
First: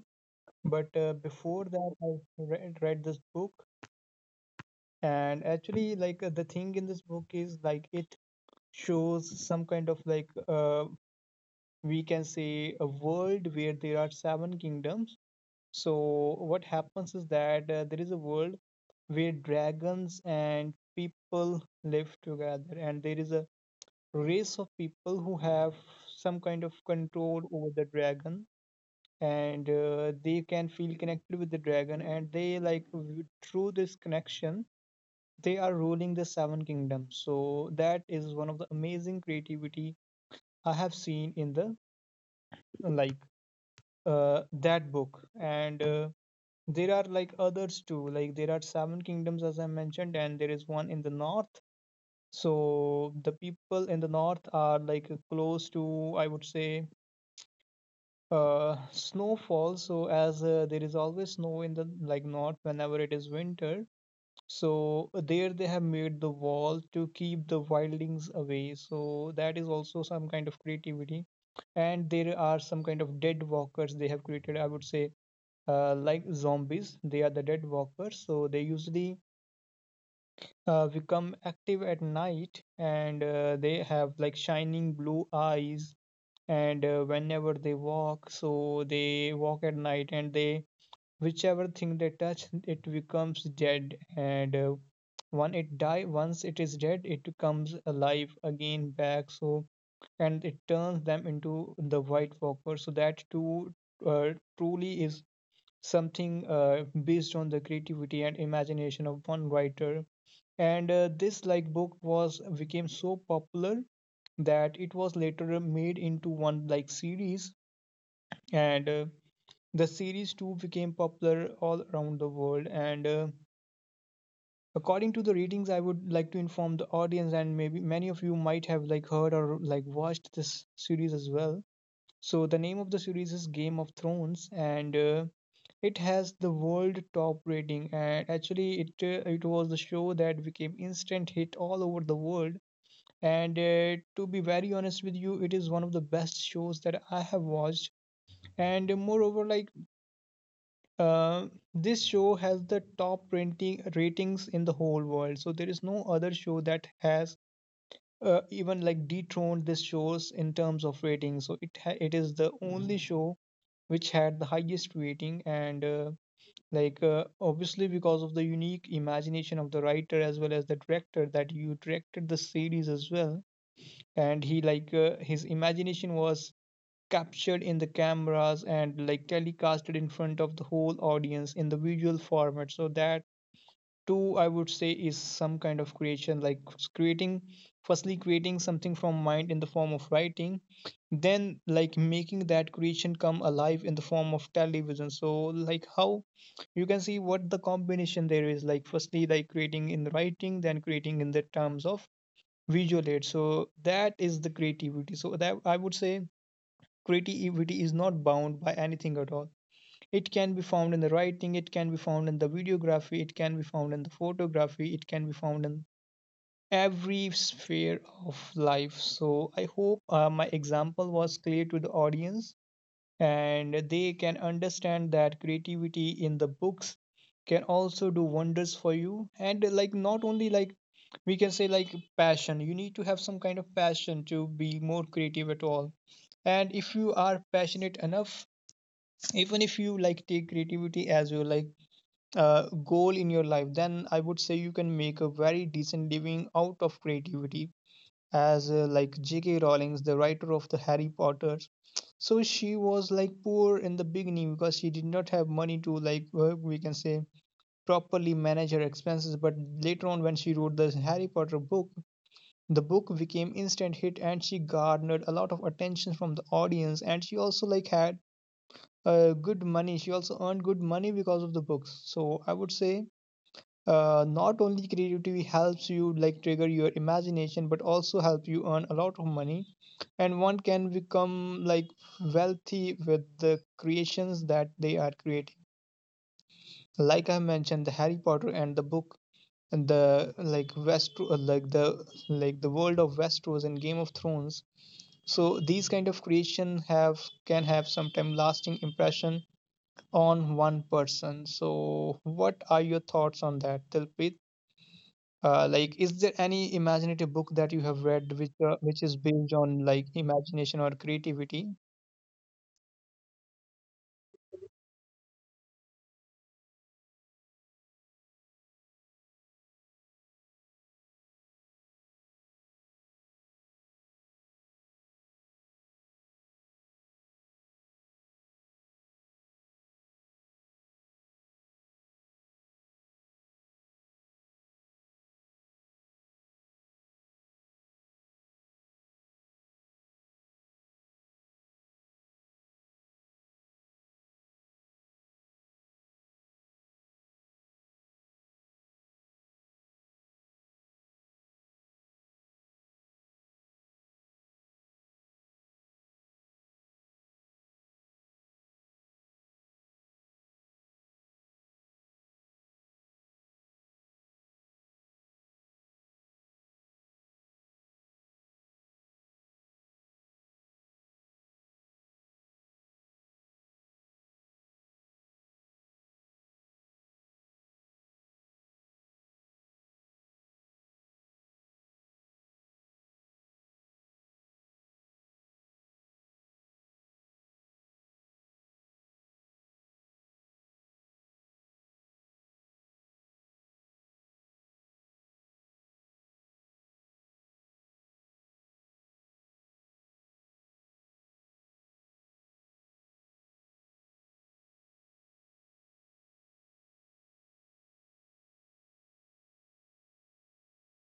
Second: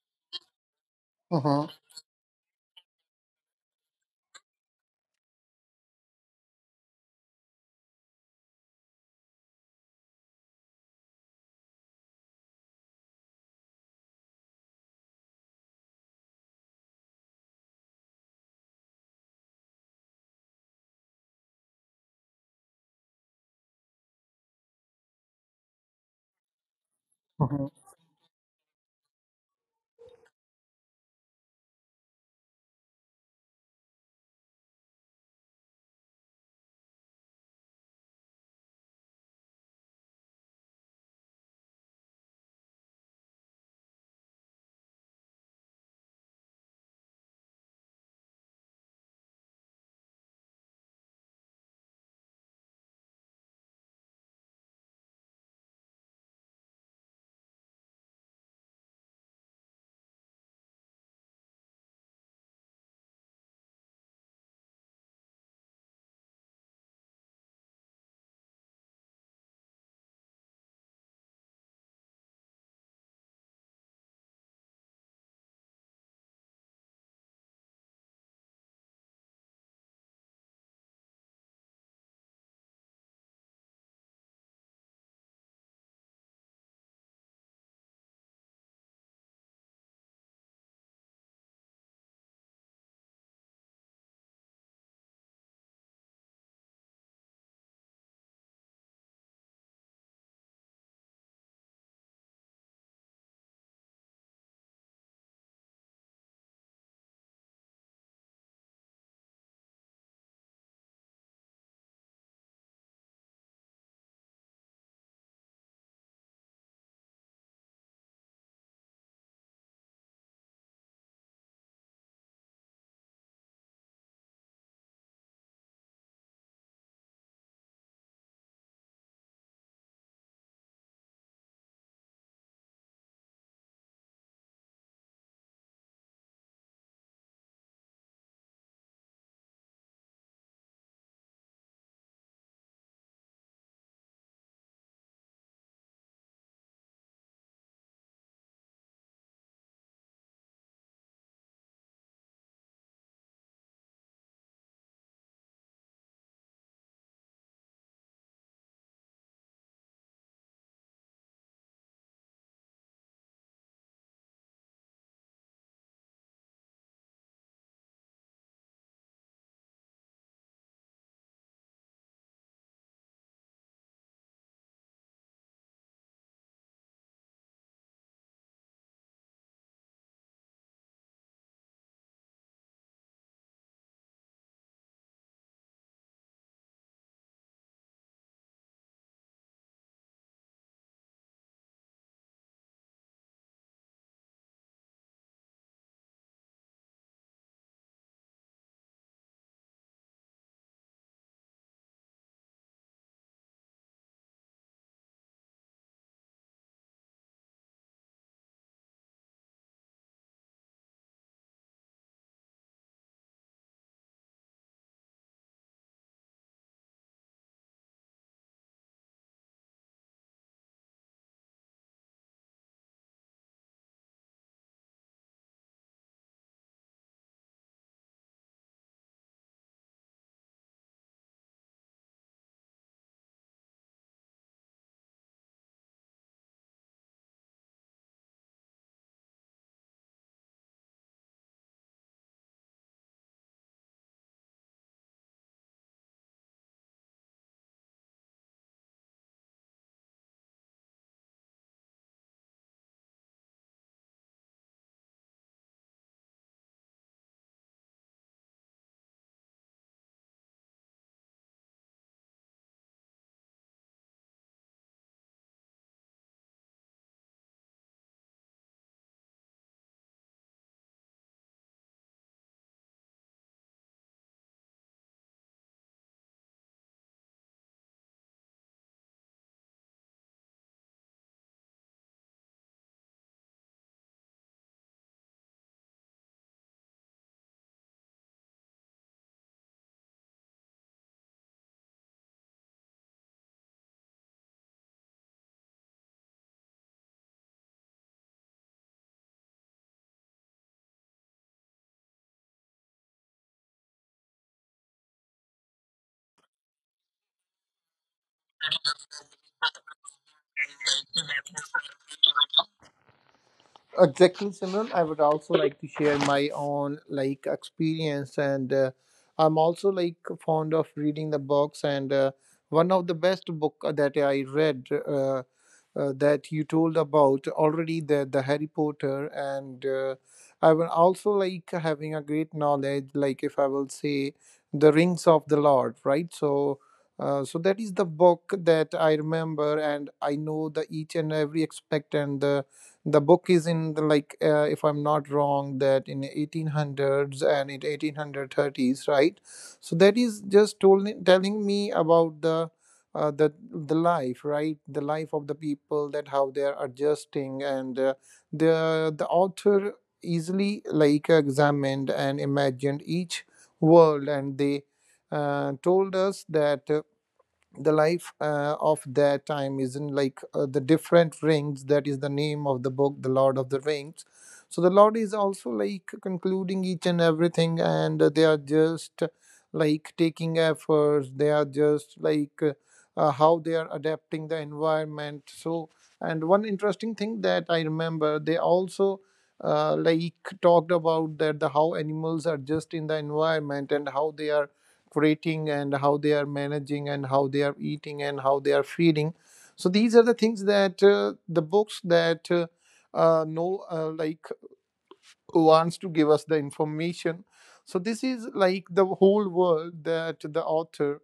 [SPEAKER 2] But before
[SPEAKER 1] Uh-huh.
[SPEAKER 2] that, I read this book. And actually like the thing in this book is like it shows some kind of like we can say a world where there are seven kingdoms. So what happens is that there is a world where dragons and people live together, and there is a race of people who have some kind of control
[SPEAKER 1] Uh-huh.
[SPEAKER 2] over the dragon, and they can feel connected with the dragon, and they like through this connection they are ruling the seven kingdoms. So that is one of the amazing creativity I have seen in the like that book and there are like others too. Like there are seven kingdoms as I mentioned, and there is one in the north. So the people in the north are like close to, I would say, snowfall, so as there is always snow in the like north whenever it is winter. So there they have made the wall to keep the wildlings away, so that is also some kind of creativity. And there are some kind of dead walkers they have created, I would say, like zombies. They are the dead walkers, so they usually become active at night, and they have like shining blue eyes. And whenever they walk, so they walk at night, and they whichever thing they touch, it becomes dead. And when it die, once it is dead, it comes alive again back. So and it turns them into the white walker. So that too uh, truly is something based on the creativity and imagination of one writer. And this like book was became so popular that it was later made into one like series. And the series too became popular all around the world. And according to the ratings, I would like to inform the audience, and maybe many of you might have like heard or like watched this series as well. So the name of the series is Game of Thrones, and it has the world top rating. And actually, it was the show that became instant hit all over the world. And to be very honest with you, it is one of the best shows that I have watched. And moreover, uh, this show has the top rating ratings in the whole world. So there is no other show that has even like dethroned this shows in terms of ratings. So it it is the only show which had the highest rating and. Obviously because of the unique imagination of the writer as well as the director that you directed the series as well, and he his imagination was captured in the cameras and like telecasted in front of the whole audience in the visual format. So that two, I would say, is some kind of creation, like creating, firstly creating something from mind in the form of writing, then like making that creation come alive in the form of television. So like how you can see what the combination there is, like firstly like creating in writing, then creating in the terms of visual aid. So that is the creativity. So that, I would say, creativity is not bound by anything at all. It can be found in the writing, it can be found in the videography, it can be found in the photography, it can be found in every sphere of life. So I hope my example was clear to the audience, and they can understand that creativity in the books can also do wonders for you. And like not only like we can say like passion, you need to have some kind of passion to be more creative at all. And if you are passionate enough, even if you like take creativity as your goal in your life, then I would say you can make a very decent living out of creativity. As like JK Rowling's the writer of the Harry Potters, so she was like poor in the beginning because she did not have money to we can say properly manage her expenses. But later on when she wrote the Harry Potter book, the book became instant hit, and she garnered a lot of attention from the audience, and she also like had good money. She also earned good money because of the books. So I would say, not only creativity helps you like trigger your imagination, but also help you earn a lot of money. And one can become like wealthy with the creations that they are creating. Like I mentioned, the Harry Potter and the book, and the like the world of Westeros and Game of Thrones. So these kind of creation have, can have sometime lasting impression on one person. So what are your thoughts on that, Dilpreet? Like, is there any imaginative book that you have read which is based on like imagination or creativity?
[SPEAKER 1] Exactly, Simran. I would also like to share my own like experience, and I'm also like fond of reading the books. And One of the best book that I read that you told about already, the Harry Potter, and I will also like having a great knowledge. Like if I will say the Rings of the Lord, right? So. So that is the book that I remember, and I know the each and every aspect and the book is in the, like if I'm not wrong, that in 1800s and in 1830s, right? So that is just telling me about the life, right? The life of the people, that how they are adjusting. And the author easily like examined and imagined each world. And they told us that the life of their time isn't like the different rings, that is the name of the book, The Lord of the Rings. So the Lord is also like concluding each and everything, and they are just like taking efforts. They are just like how they are adapting the environment. So and one interesting thing that I remember, they also like talked about that the how animals adjust in the environment, and how they are creating, and how they are managing, and how they are eating, and how they are feeding. So these are the things that the books that no, like, wants to give us the information. So this is like the whole world that the author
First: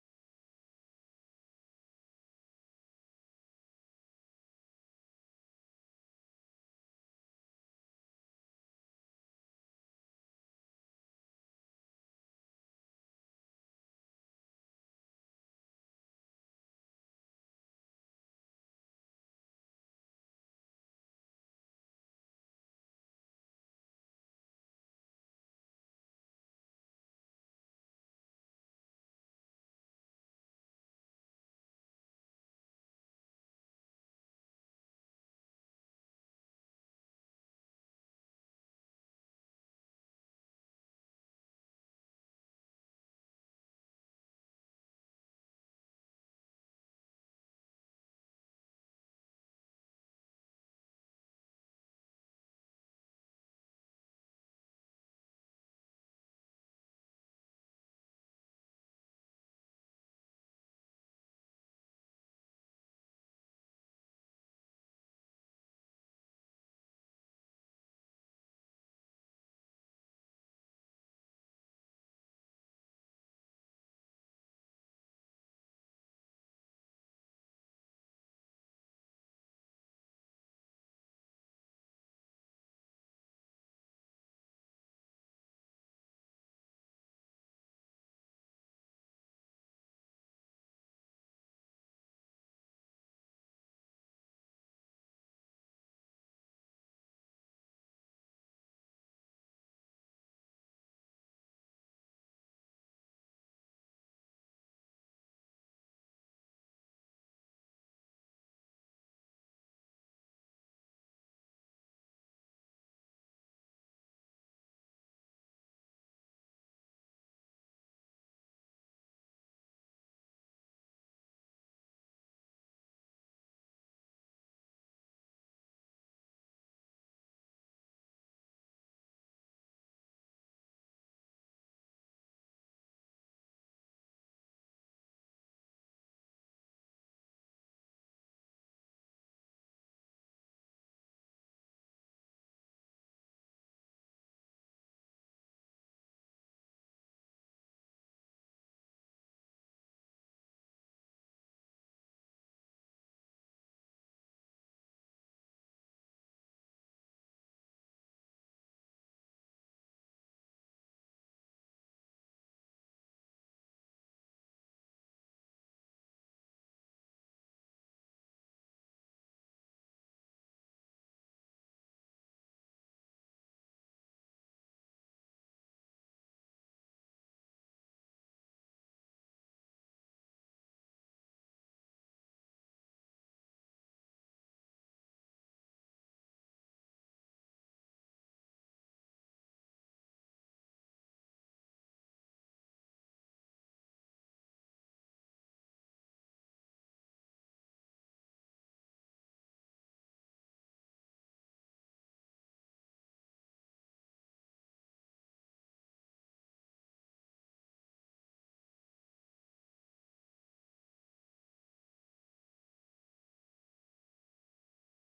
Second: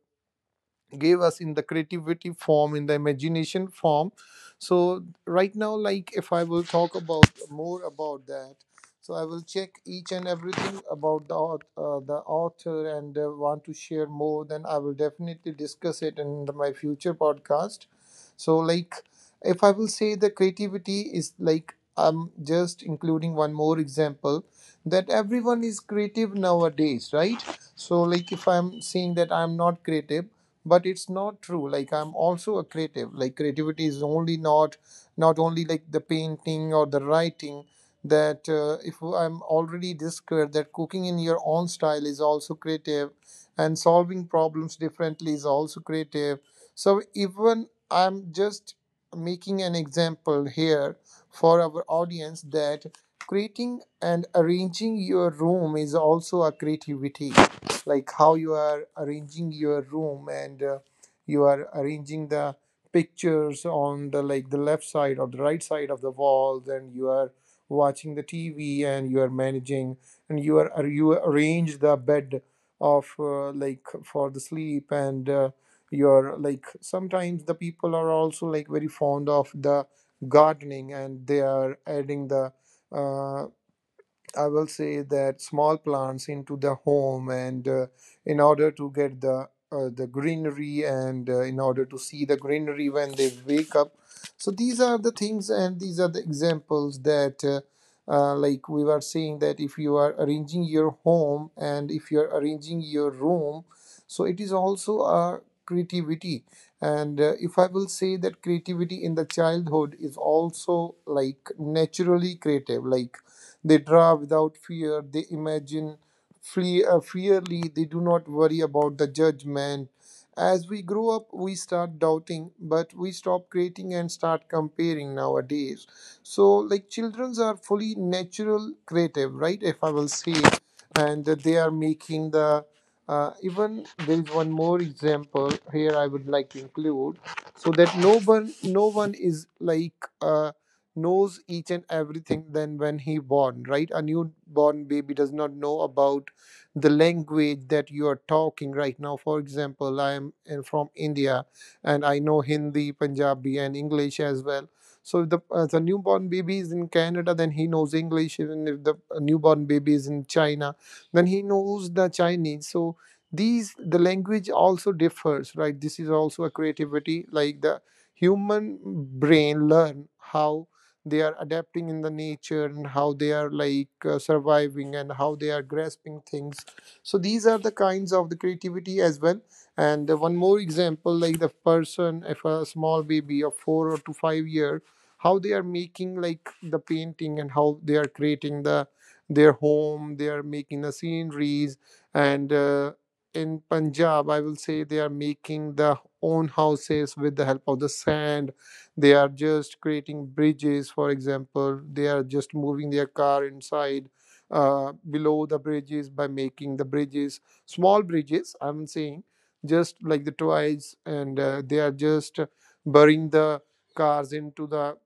[SPEAKER 1] gave us in the creativity form, in the imagination form. So right now, like if I will talk about more about that, so I will check each and everything about the the author, and want to share more. Then I will definitely discuss it in my future podcast. So like, if I will say the creativity is like, I'm just including one more example. That everyone is creative nowadays, right? So like, if I'm saying that I'm not creative, but it's not true. Like, I'm also a creative. Like, creativity is only not not only like the painting or the writing. That if I'm already discovered that cooking in your own style is also creative, and solving problems differently is also creative. So even I'm just making an example here for our audience, that creating and arranging your room is also a creativity. Like how you are arranging your room. And you are arranging the pictures on the like the left side or the right side of the walls, and you are watching the TV, and you are managing. And you are you arrange the bed of like for the sleep. And you're like, sometimes the people are also like very fond of the gardening, and they are adding the uh, I will say that small plants into the home. And in order to get the greenery, and in order to see the greenery when they wake up. So these are the things, and these are the examples that like we were saying, that if you are arranging your home, and if you are arranging your room, so it is also a creativity. And if I will say that creativity in the childhood is also like naturally creative. Like they draw without fear. They imagine freely. They do not worry about the judgment. As we grow up, we start doubting, but we stop creating and start comparing nowadays. So, like, children are fully natural creative, right? If I will say, and they are making the even there is one more example here I would like to include. So that no one is like uh, knows each and everything than when he born, right? A newborn baby does not know about the language that you are talking right now. For example, I am from India, and I know Hindi, Punjabi, and English as well. So if the newborn baby is in Canada, then he knows English. Even if the newborn baby is in China, then he knows the Chinese. So these the language also differs, right? This is also a creativity. Like the human brain learn how they are adapting in the nature, and how they are like surviving, and how they are grasping things. So these are the kinds of the creativity as well. And one more example, like the person, if a small baby of 4 or to 5 year, how they are making like the painting, and how they are creating their home. They are making the sceneries. And in Punjab, I will say, they are making the own houses with the help of the sand. They are just creating bridges, for example. They are just moving their car inside below the bridges by making the bridges, small bridges, I'm saying, just like the toys. And they are just burying the cars into the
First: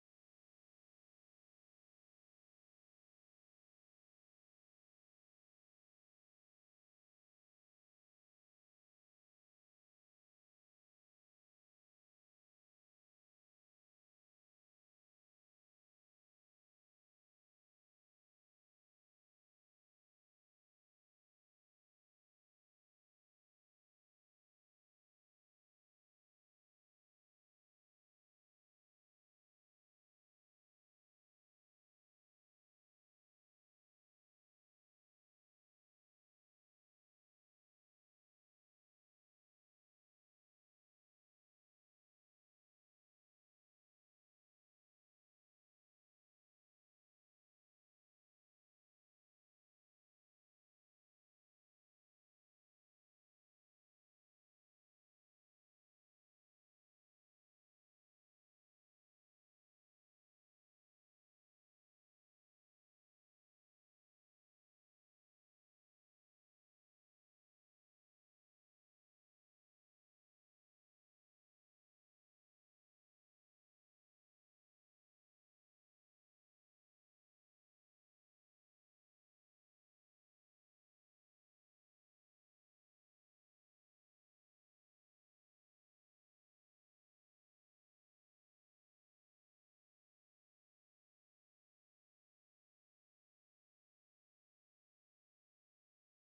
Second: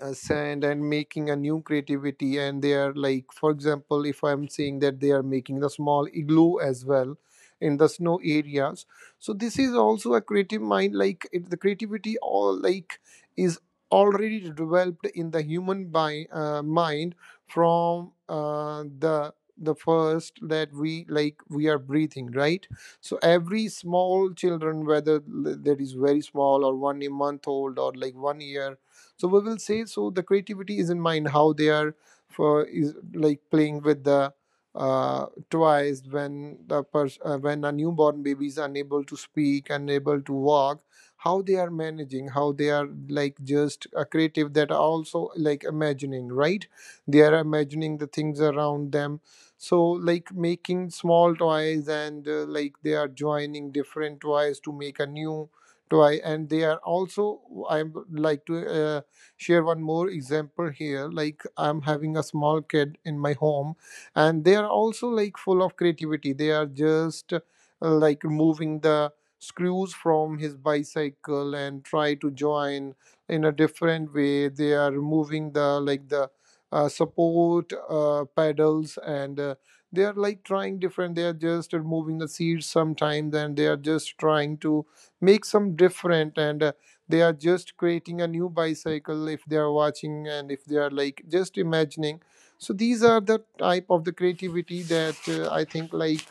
[SPEAKER 1] sand, and making a new creativity. And they are like, for example, if I'm saying that they are making the small igloo as well in the snow areas. So this is also a creative mind. Like the creativity all like is already developed in the human by mind, from the first that we like we are breathing, right? So every small children, whether that is very small or one month old or like one year. So we will say, so the creativity is in mind, how they are for is like playing with the toys. When the when a newborn baby is unable to speak, unable to walk, how they are managing, how they are like just creative, that are also like imagining, right? They are imagining the things around them. So, like, making small toys. And like they are joining different toys to make a new toy. And they are also, I would like to share one more example here. Like, I'm having a small kid in my home, and they are also like full of creativity. They are just like removing the screws from his bicycle, and try to join in a different way. They are removing the like the support pedals. And they are like trying different. They are just removing the seats sometimes, and they are just trying to make some different. And they are just creating a new bicycle, if they are watching, and if they are like just imagining. So these are the type of the creativity that I think like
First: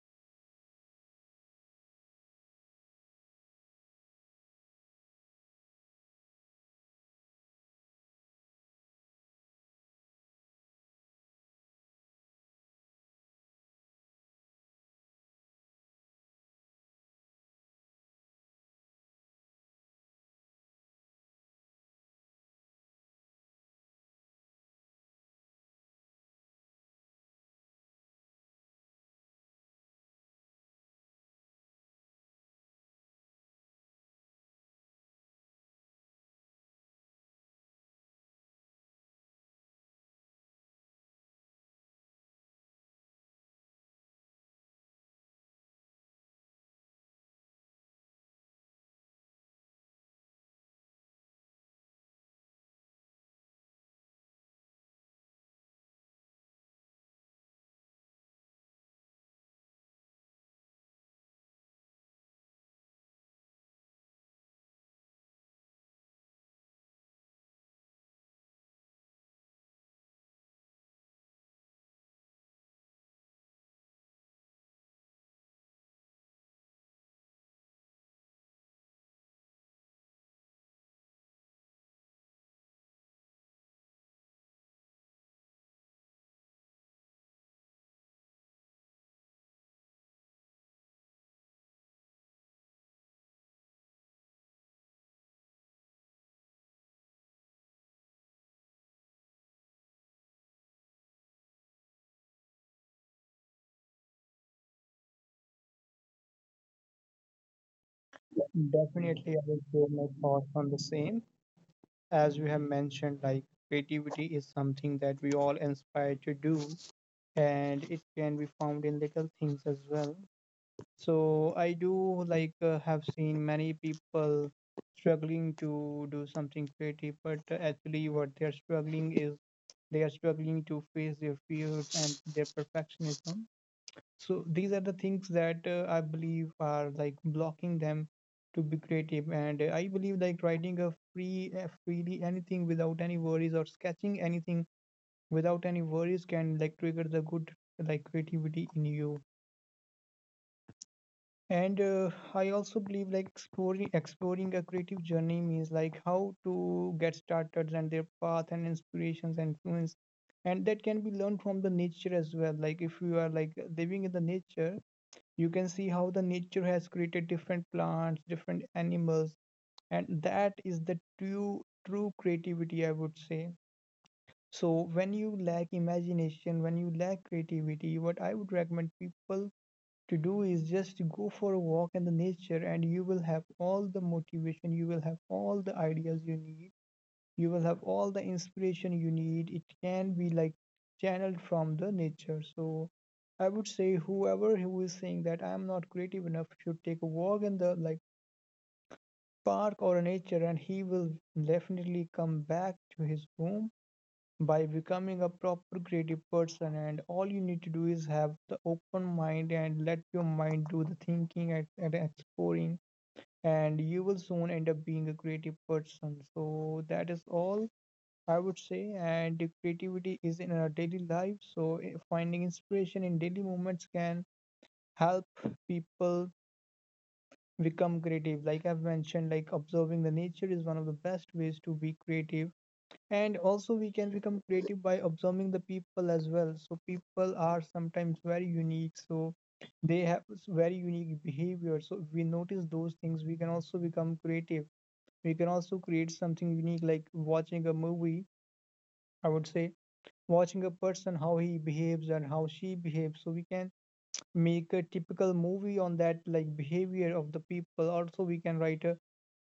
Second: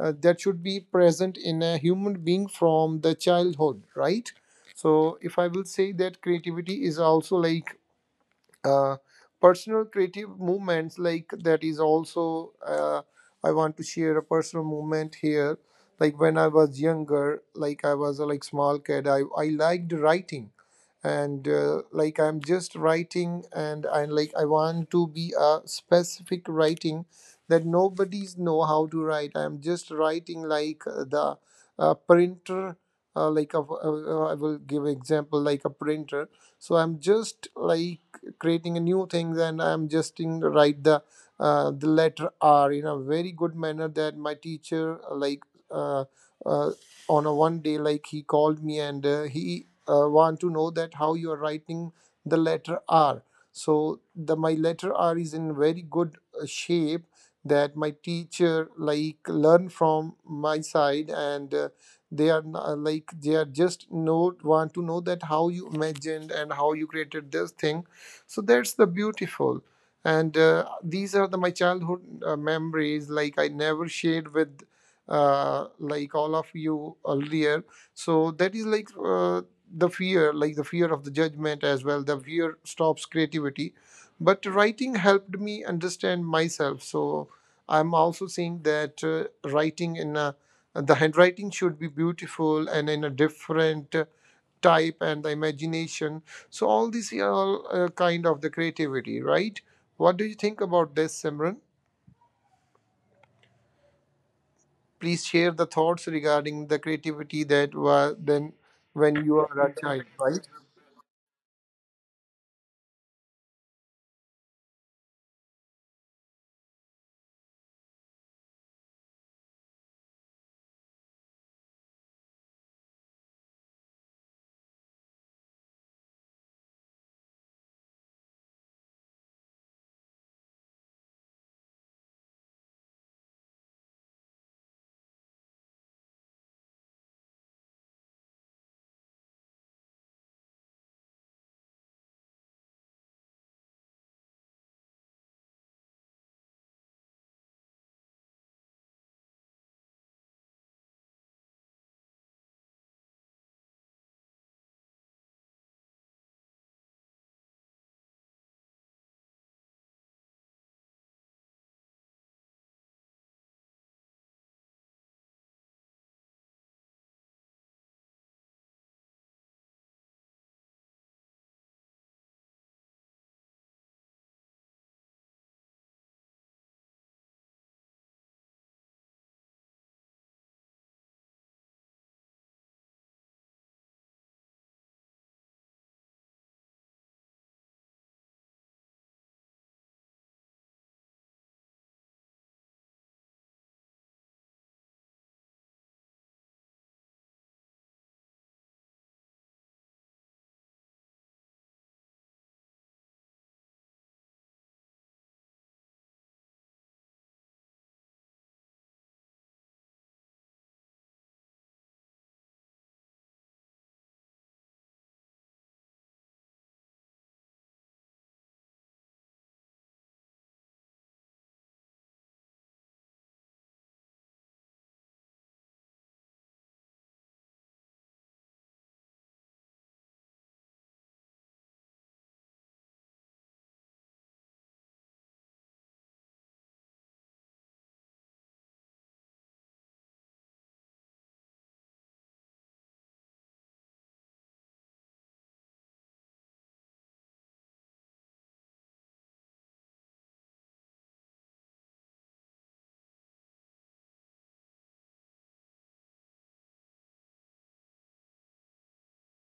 [SPEAKER 1] that should be present in a human being from the childhood, right? So if I will say that creativity is also like uh, personal creative movements, like that is also I want to share a personal movement here. Like when I was younger, like I was a like small kid, I liked writing. And like I'm just writing, and I like, I want to be a specific writing that nobody's know how to write. I'm just writing like the printer. I will give example like a printer. So I'm just like creating a new things, and I'm just in write the letter R in a very good manner. That my teacher uh, like uh, uh, on a one day, like he called me. And he want to know that how you are writing the letter R. So the my letter R is in very good shape, that my teacher like learn from my side. And they are like they are just know, want to know that how you imagined and how you created this thing. So that's the beautiful. And these are the my childhood memories, like I never shared with like all of you earlier. So that is like the fear, like the fear of the judgment as well. The fear stops creativity. But writing helped me understand myself. So I'm also saying that writing in a the handwriting should be beautiful and in a different type and the imagination. So all these are all kind of the creativity, right? What do you think about this, Simran? Please share the thoughts regarding the creativity that were then when
[SPEAKER 2] Definitely,
[SPEAKER 1] you
[SPEAKER 2] I will
[SPEAKER 1] are a
[SPEAKER 2] share my
[SPEAKER 1] child, right?
[SPEAKER 2] thoughts on the same. As you have mentioned, like creativity is something that we all inspire to do, and it can be found in little things as well. So I do like have seen many people struggling to do something creative, but actually what they are struggling is, they are struggling to face their fears and their perfectionism. So these are the things that I believe are like blocking them to be creative. And I believe like writing a freely anything without any worries or sketching anything without any worries can like trigger the good like creativity in you. And I also believe like exploring a creative journey means like how to get started and their path and inspirations and influence, and that can be learned from the nature as well. Like if you are like living in the nature, you can see how the nature has created different plants, different animals. And that is the true creativity, I would say. So when you lack imagination, when you lack creativity, what I would recommend people to do is just go for a walk in the nature, and you will have all the motivation, you will have all the ideas you need, you will have all the inspiration you need. It can be like channeled from the nature. So I would say whoever who is saying that I am not creative enough should take a walk in the like park or nature, and he will definitely come back to his home by becoming a proper creative person. And all you need to do is have the open mind and let your mind do the thinking and exploring, and you will soon end up being a creative person. So that is all I would say. And the creativity is in our daily life. So finding inspiration in daily moments can help people become creative. Like I've mentioned, like observing the nature is one of the best ways to be creative. And also, we can become creative by observing the people as well. So, people are sometimes very unique. So, they have very unique behavior. So, if we notice those things, we can also become creative. We can also create something unique, like watching a movie, I would say, watching a person, how he behaves and how she behaves. So, we can make a typical movie on that, like behavior of the people. Also, we can write a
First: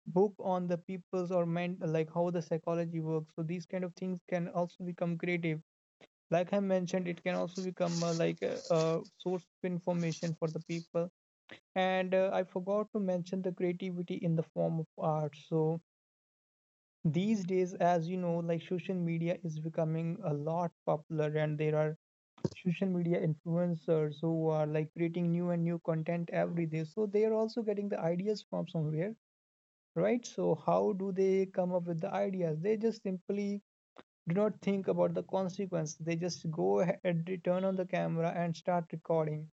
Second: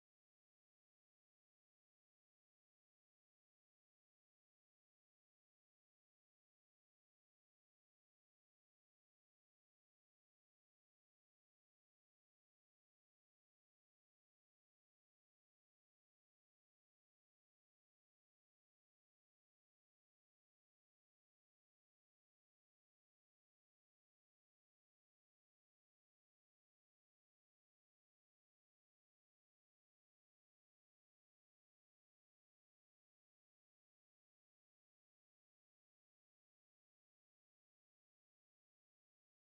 [SPEAKER 2] book on the people's or men, like how the psychology works. So these kind of things can also become creative. Like I mentioned, it can also become like a source of information for the people. And I forgot to mention the creativity in the form of art. So these days, as you know, like social media is becoming a lot popular, and there are social media influencers who are like creating new and new content every day. So they are also getting the ideas from somewhere, right? So, how do they come up with the ideas? They just simply do not think about the consequence. They just go ahead, turn on the camera, and start recording.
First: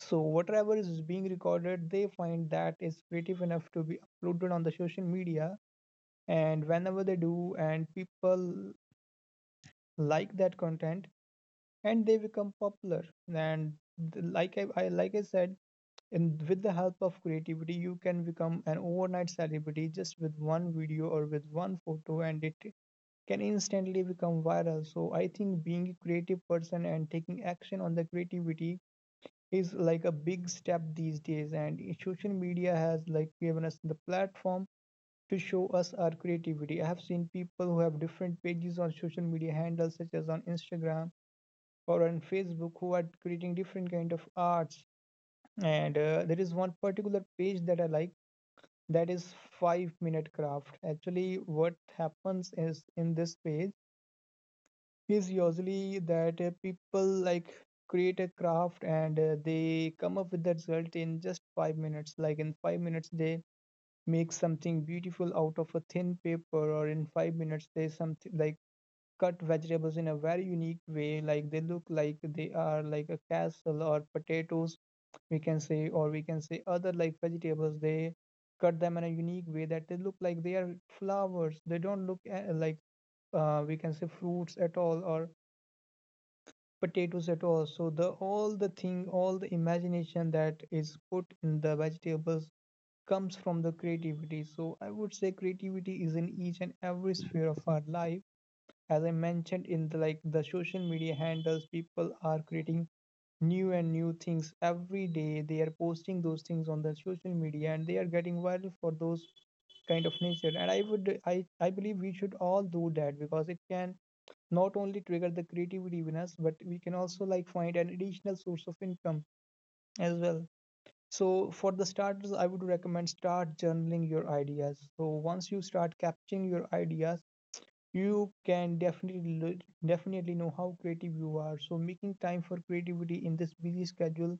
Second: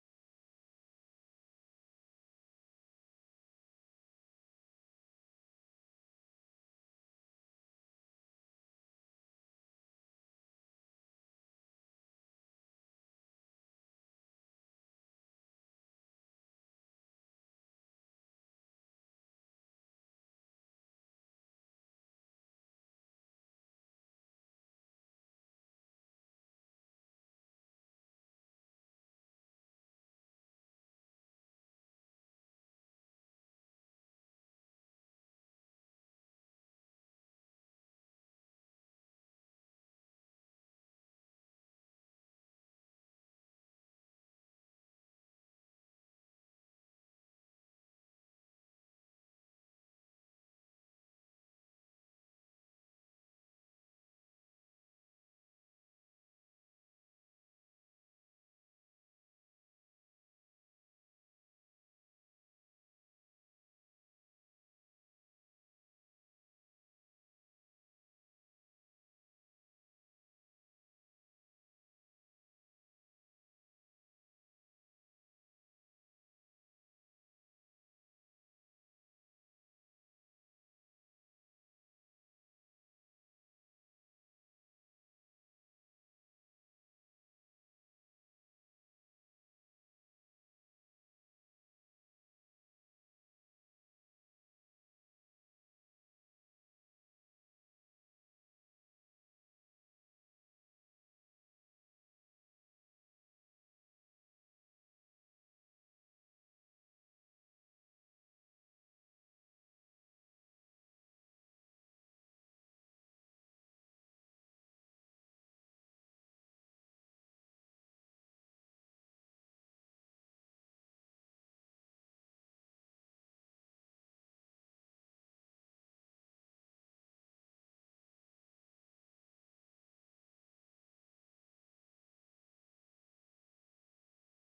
[SPEAKER 2] So, whatever is being recorded, they find that is creative enough to be uploaded on the social media. And whenever they do, and people like that content, and they become popular. And I said, and with the help of creativity, you can become an overnight celebrity just with one video or with one photo, and it can instantly become viral. So, I think being a creative person and taking action on the creativity is like a big step these days. And social media has like given us the platform to show us our creativity. I have seen people who have different pages on social media handles, such as on Instagram or on Facebook, who are creating different kind of arts and there is one particular page that I like, that is 5-minute craft. Actually, what happens is in this page is usually that people like create a craft, and they come up with the result in just 5 minutes. Like in 5 minutes they make something beautiful out of a thin paper, or in 5 minutes they something like cut vegetables in a very unique way, like they look like they are like a castle, or potatoes we can say, or we can say other like vegetables. They cut them in a unique way that they look like they are flowers. They don't look like we can say fruits at all, or potatoes at all. So the all the thing, all the imagination that is put in the vegetables comes from the creativity. So I would say creativity is in each and every sphere of our life. As I mentioned, in the like the social media handles, people are creating new and new things every day. They are posting those things on the social media and they are getting viral for those kind of nature. And I would I believe we should all do that, because it can not only trigger the creativity in us, but we can also like find an additional source of income as well. So for the starters, I would recommend start journaling your ideas. So once you start capturing your ideas, you can definitely know how creative you are. So making time for creativity in this busy schedule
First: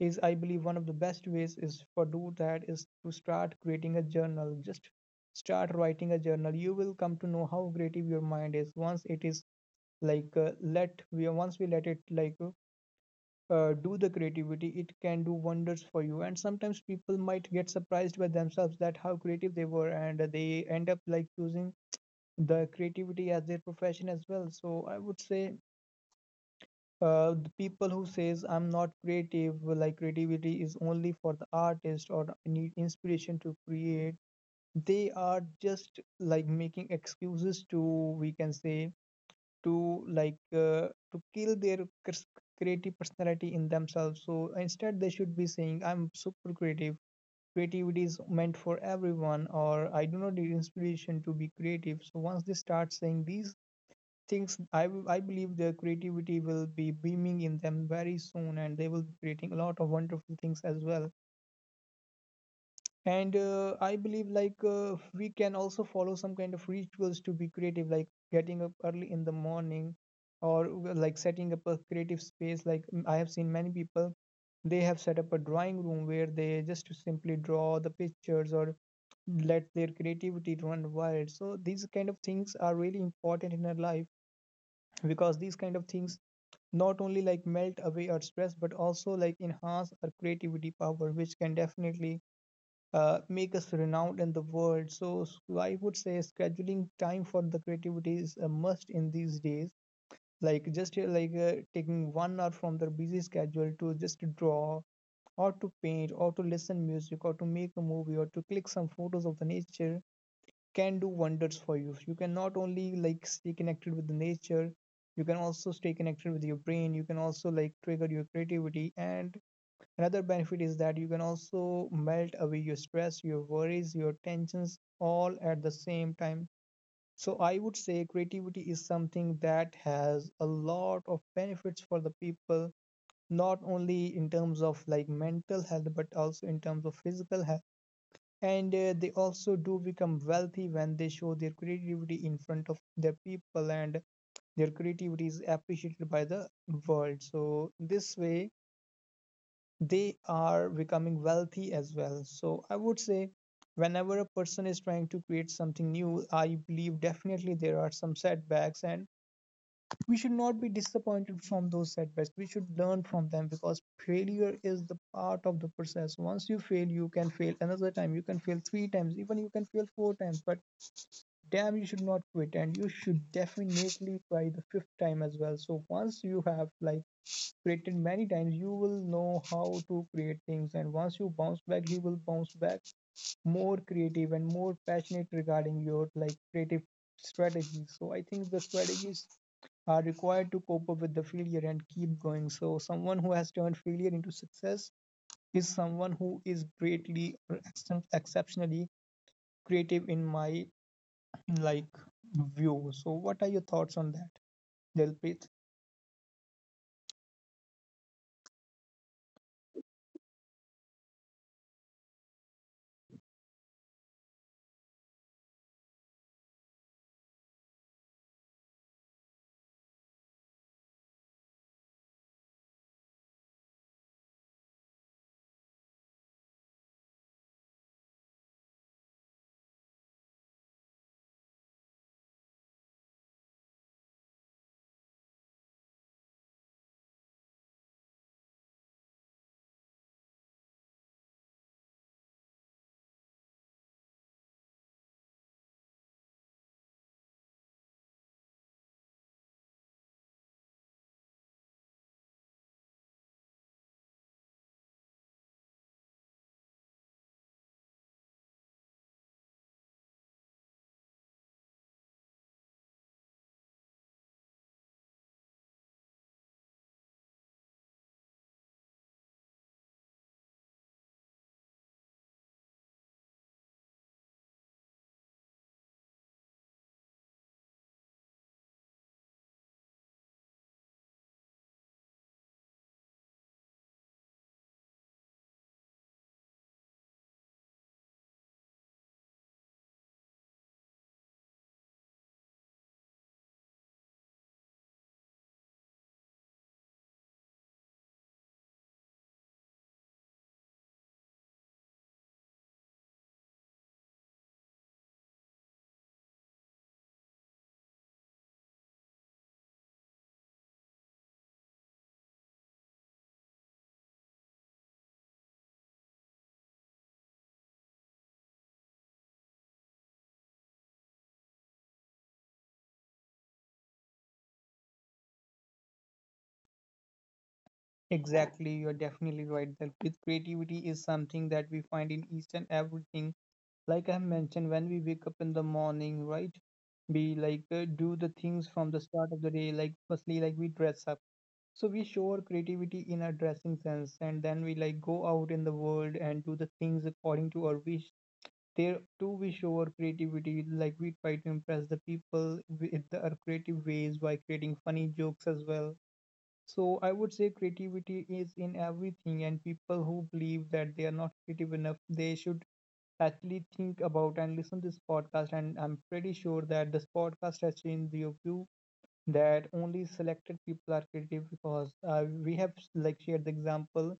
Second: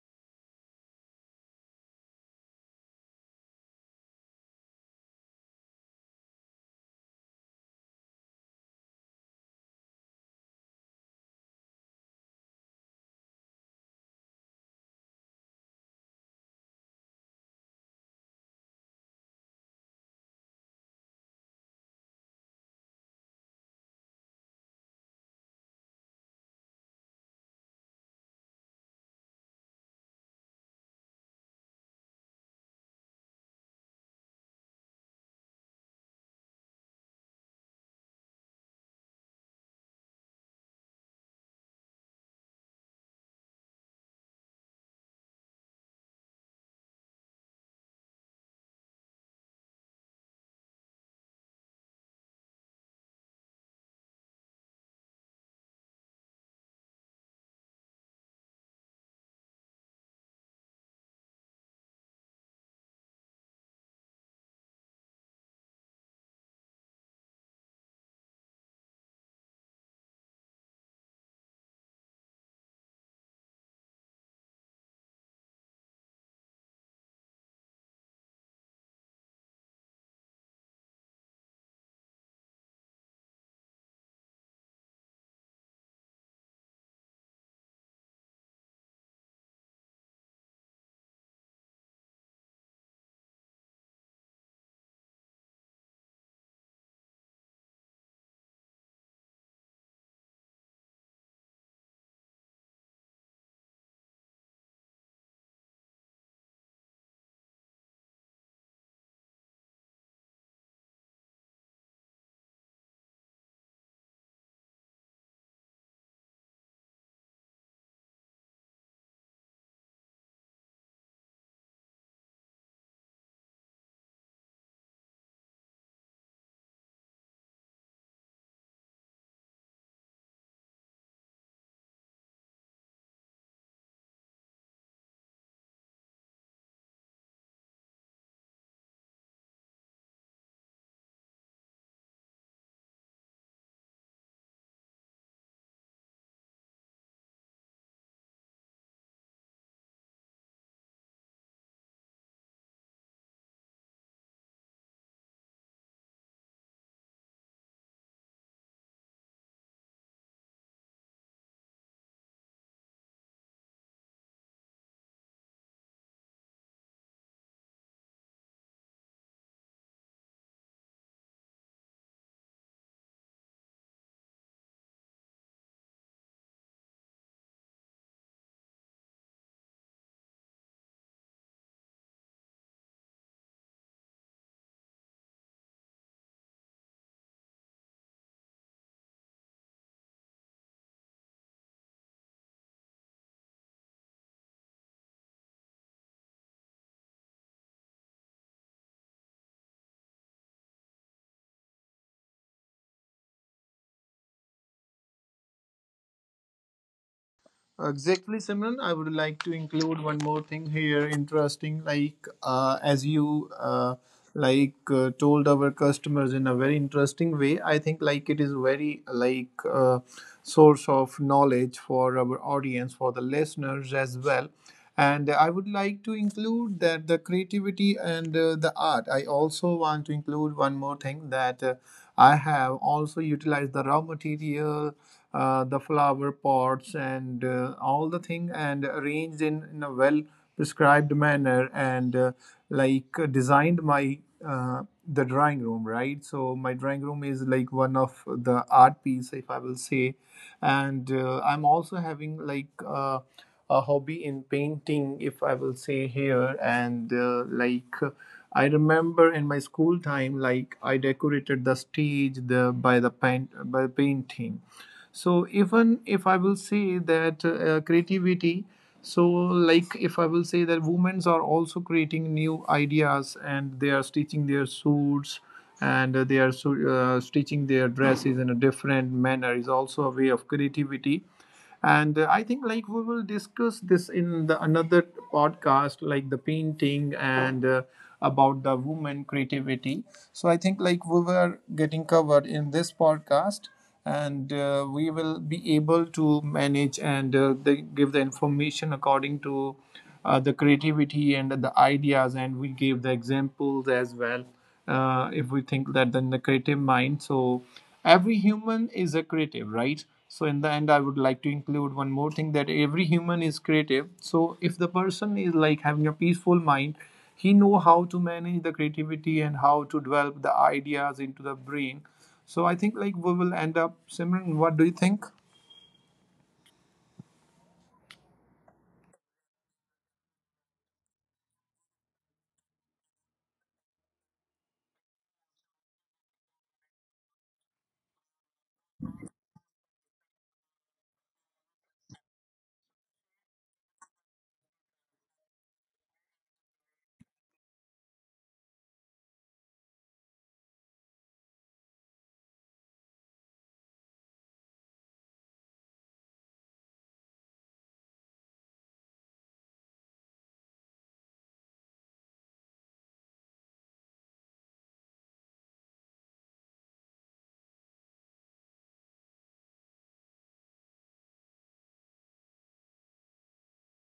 [SPEAKER 2] is, I believe, one of the best ways is for do that is to start creating a journal. Just start writing a journal. You will come to know how creative your mind is once it is let we once we let it do the creativity. It can do wonders for you. And sometimes people might get surprised by themselves that how creative they were, and they end up like using the creativity as their profession as well. So I would say the people who says I'm not creative, like creativity is only for the artist or need inspiration to create, they are just like making excuses to, we can say, to to kill their cres- creative personality in themselves. So instead they should be saying I'm super creative, creativity is meant for everyone, or I do not need inspiration to be creative. So once they start saying these thinks, I believe their creativity will be beaming in them very soon and they will be creating a lot of wonderful things as well. And I believe we can also follow some kind of rituals to be creative, like getting up early in the morning, or like setting up a creative space. I have seen many people, they have set up a drawing room where they just simply draw the pictures or let their creativity run wild. So these kind of things are really important in our life, because these kind of things not only like melt away our stress, but also like enhance our creativity power, which can definitely make us renowned in the world. So I would say scheduling time for the creativity is a must in these days. Like taking 1 hour from their busy schedule to just draw, or to paint, or to listen music, or to make a movie, or to click some photos of the nature can do wonders for you. You can not only like stay connected with the nature, you can also stay connected with your brain, you can also like trigger your creativity, and another benefit is that you can also melt away your stress, your worries, your tensions, all at the same time. So I would say creativity is something that has a lot of benefits for the people, not only in terms of like mental health, but also in terms of physical health. And they also do become wealthy when they show their creativity in front of their people, and their creativity is appreciated by the world. So this way they are becoming wealthy as well. So I would say whenever a person is trying to create something new, I believe definitely there are some setbacks, and we should not be disappointed from those setbacks. We should learn from them, because failure is the part of the process. Once you fail, you can fail another time, you can fail three times, even you can fail four times, but damn, you should not quit, and you should definitely try the fifth time as well. So once you have like created many times, you will know how to create things, and once you bounce back, you will bounce back more creative and more passionate regarding your like creative strategies. So I think the strategies are required to cope up with the failure and keep going. So someone who has turned failure into success is someone who is greatly or exceptionally creative in my like view. So what are your thoughts on that, Dilpreet?
[SPEAKER 1] Exactly, Simran. I would like to include one more thing here. Interesting, like as you like told our customers in a very interesting way. I think like it is very like source of knowledge for our audience, for the listeners as well. And I would like to include that the creativity and the art. I also want to include one more thing that I have also utilized the raw material, the flower pots, and all the thing, and arranged in a well prescribed manner. And like designed my uh, the drawing room, right? So my drawing room is like one of the art piece, if I will say. And I'm also having like a hobby in painting, if I will say here. And like I remember, in my school time, like I decorated the stage the by the paint, by painting. So even if I will say that creativity. So like, if I will say that women are also creating new ideas, and they are stitching their suits. And they are stitching their dresses in a different manner is also a way of creativity. And I think like, we will discuss this in the another podcast, like the painting, and about the woman creativity. So I think like, we were getting covered in this podcast. And we will be able to manage, and they give the information according to the creativity and the ideas, and we gave the examples as well. If we think that, then the creative mind. So every human is a creative, right? So in the end, I would like to include one more thing, that every human is creative. So if the person is like having a peaceful mind, he know how to manage the creativity and how to develop the ideas into the brain. So I think like we will end up, Simran. What do you think?
[SPEAKER 2] Exactly, you're definitely right. Dilpreet, creativity is something that we find in each and everything, like I mentioned, when we wake up in the morning, right? We like do the things from the start of the day, like firstly, like we dress up. So we show our creativity in our dressing sense, and then we like go out in the world and do the things according to our wish. There too, we show our creativity, like we try to impress the people with our creative ways by creating funny jokes as well. So I would say creativity is in everything, and people who believe that they are not creative enough, they should actually think about and listen to this podcast, and I'm pretty sure that this podcast has changed your view that only selected people are creative. Because we have like shared the example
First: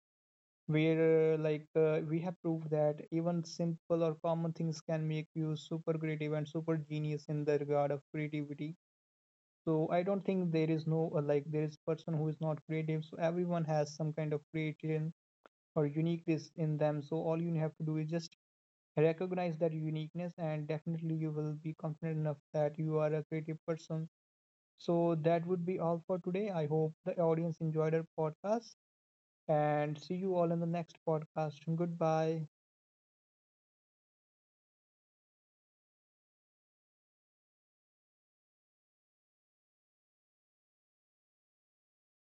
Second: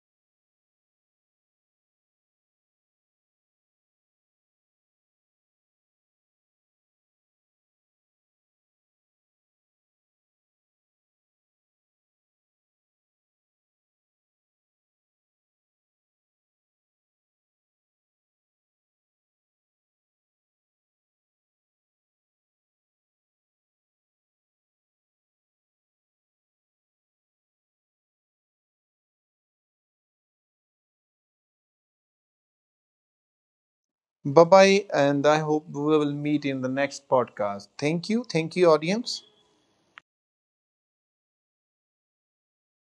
[SPEAKER 2] where we have proved that even simple or common things can make you super creative and super genius in the regard of creativity. So I don't think there is no like there is person who is not creative. So everyone has some kind of creation or uniqueness in them. So all you have to do is just recognize that uniqueness, and definitely you will be confident enough that you are a creative person. So that would be all for today. I hope the audience enjoyed our podcast, and see you all in the next podcast. Goodbye.
[SPEAKER 1] Bye bye. And I hope we will meet in the next podcast. Thank you, thank you audience.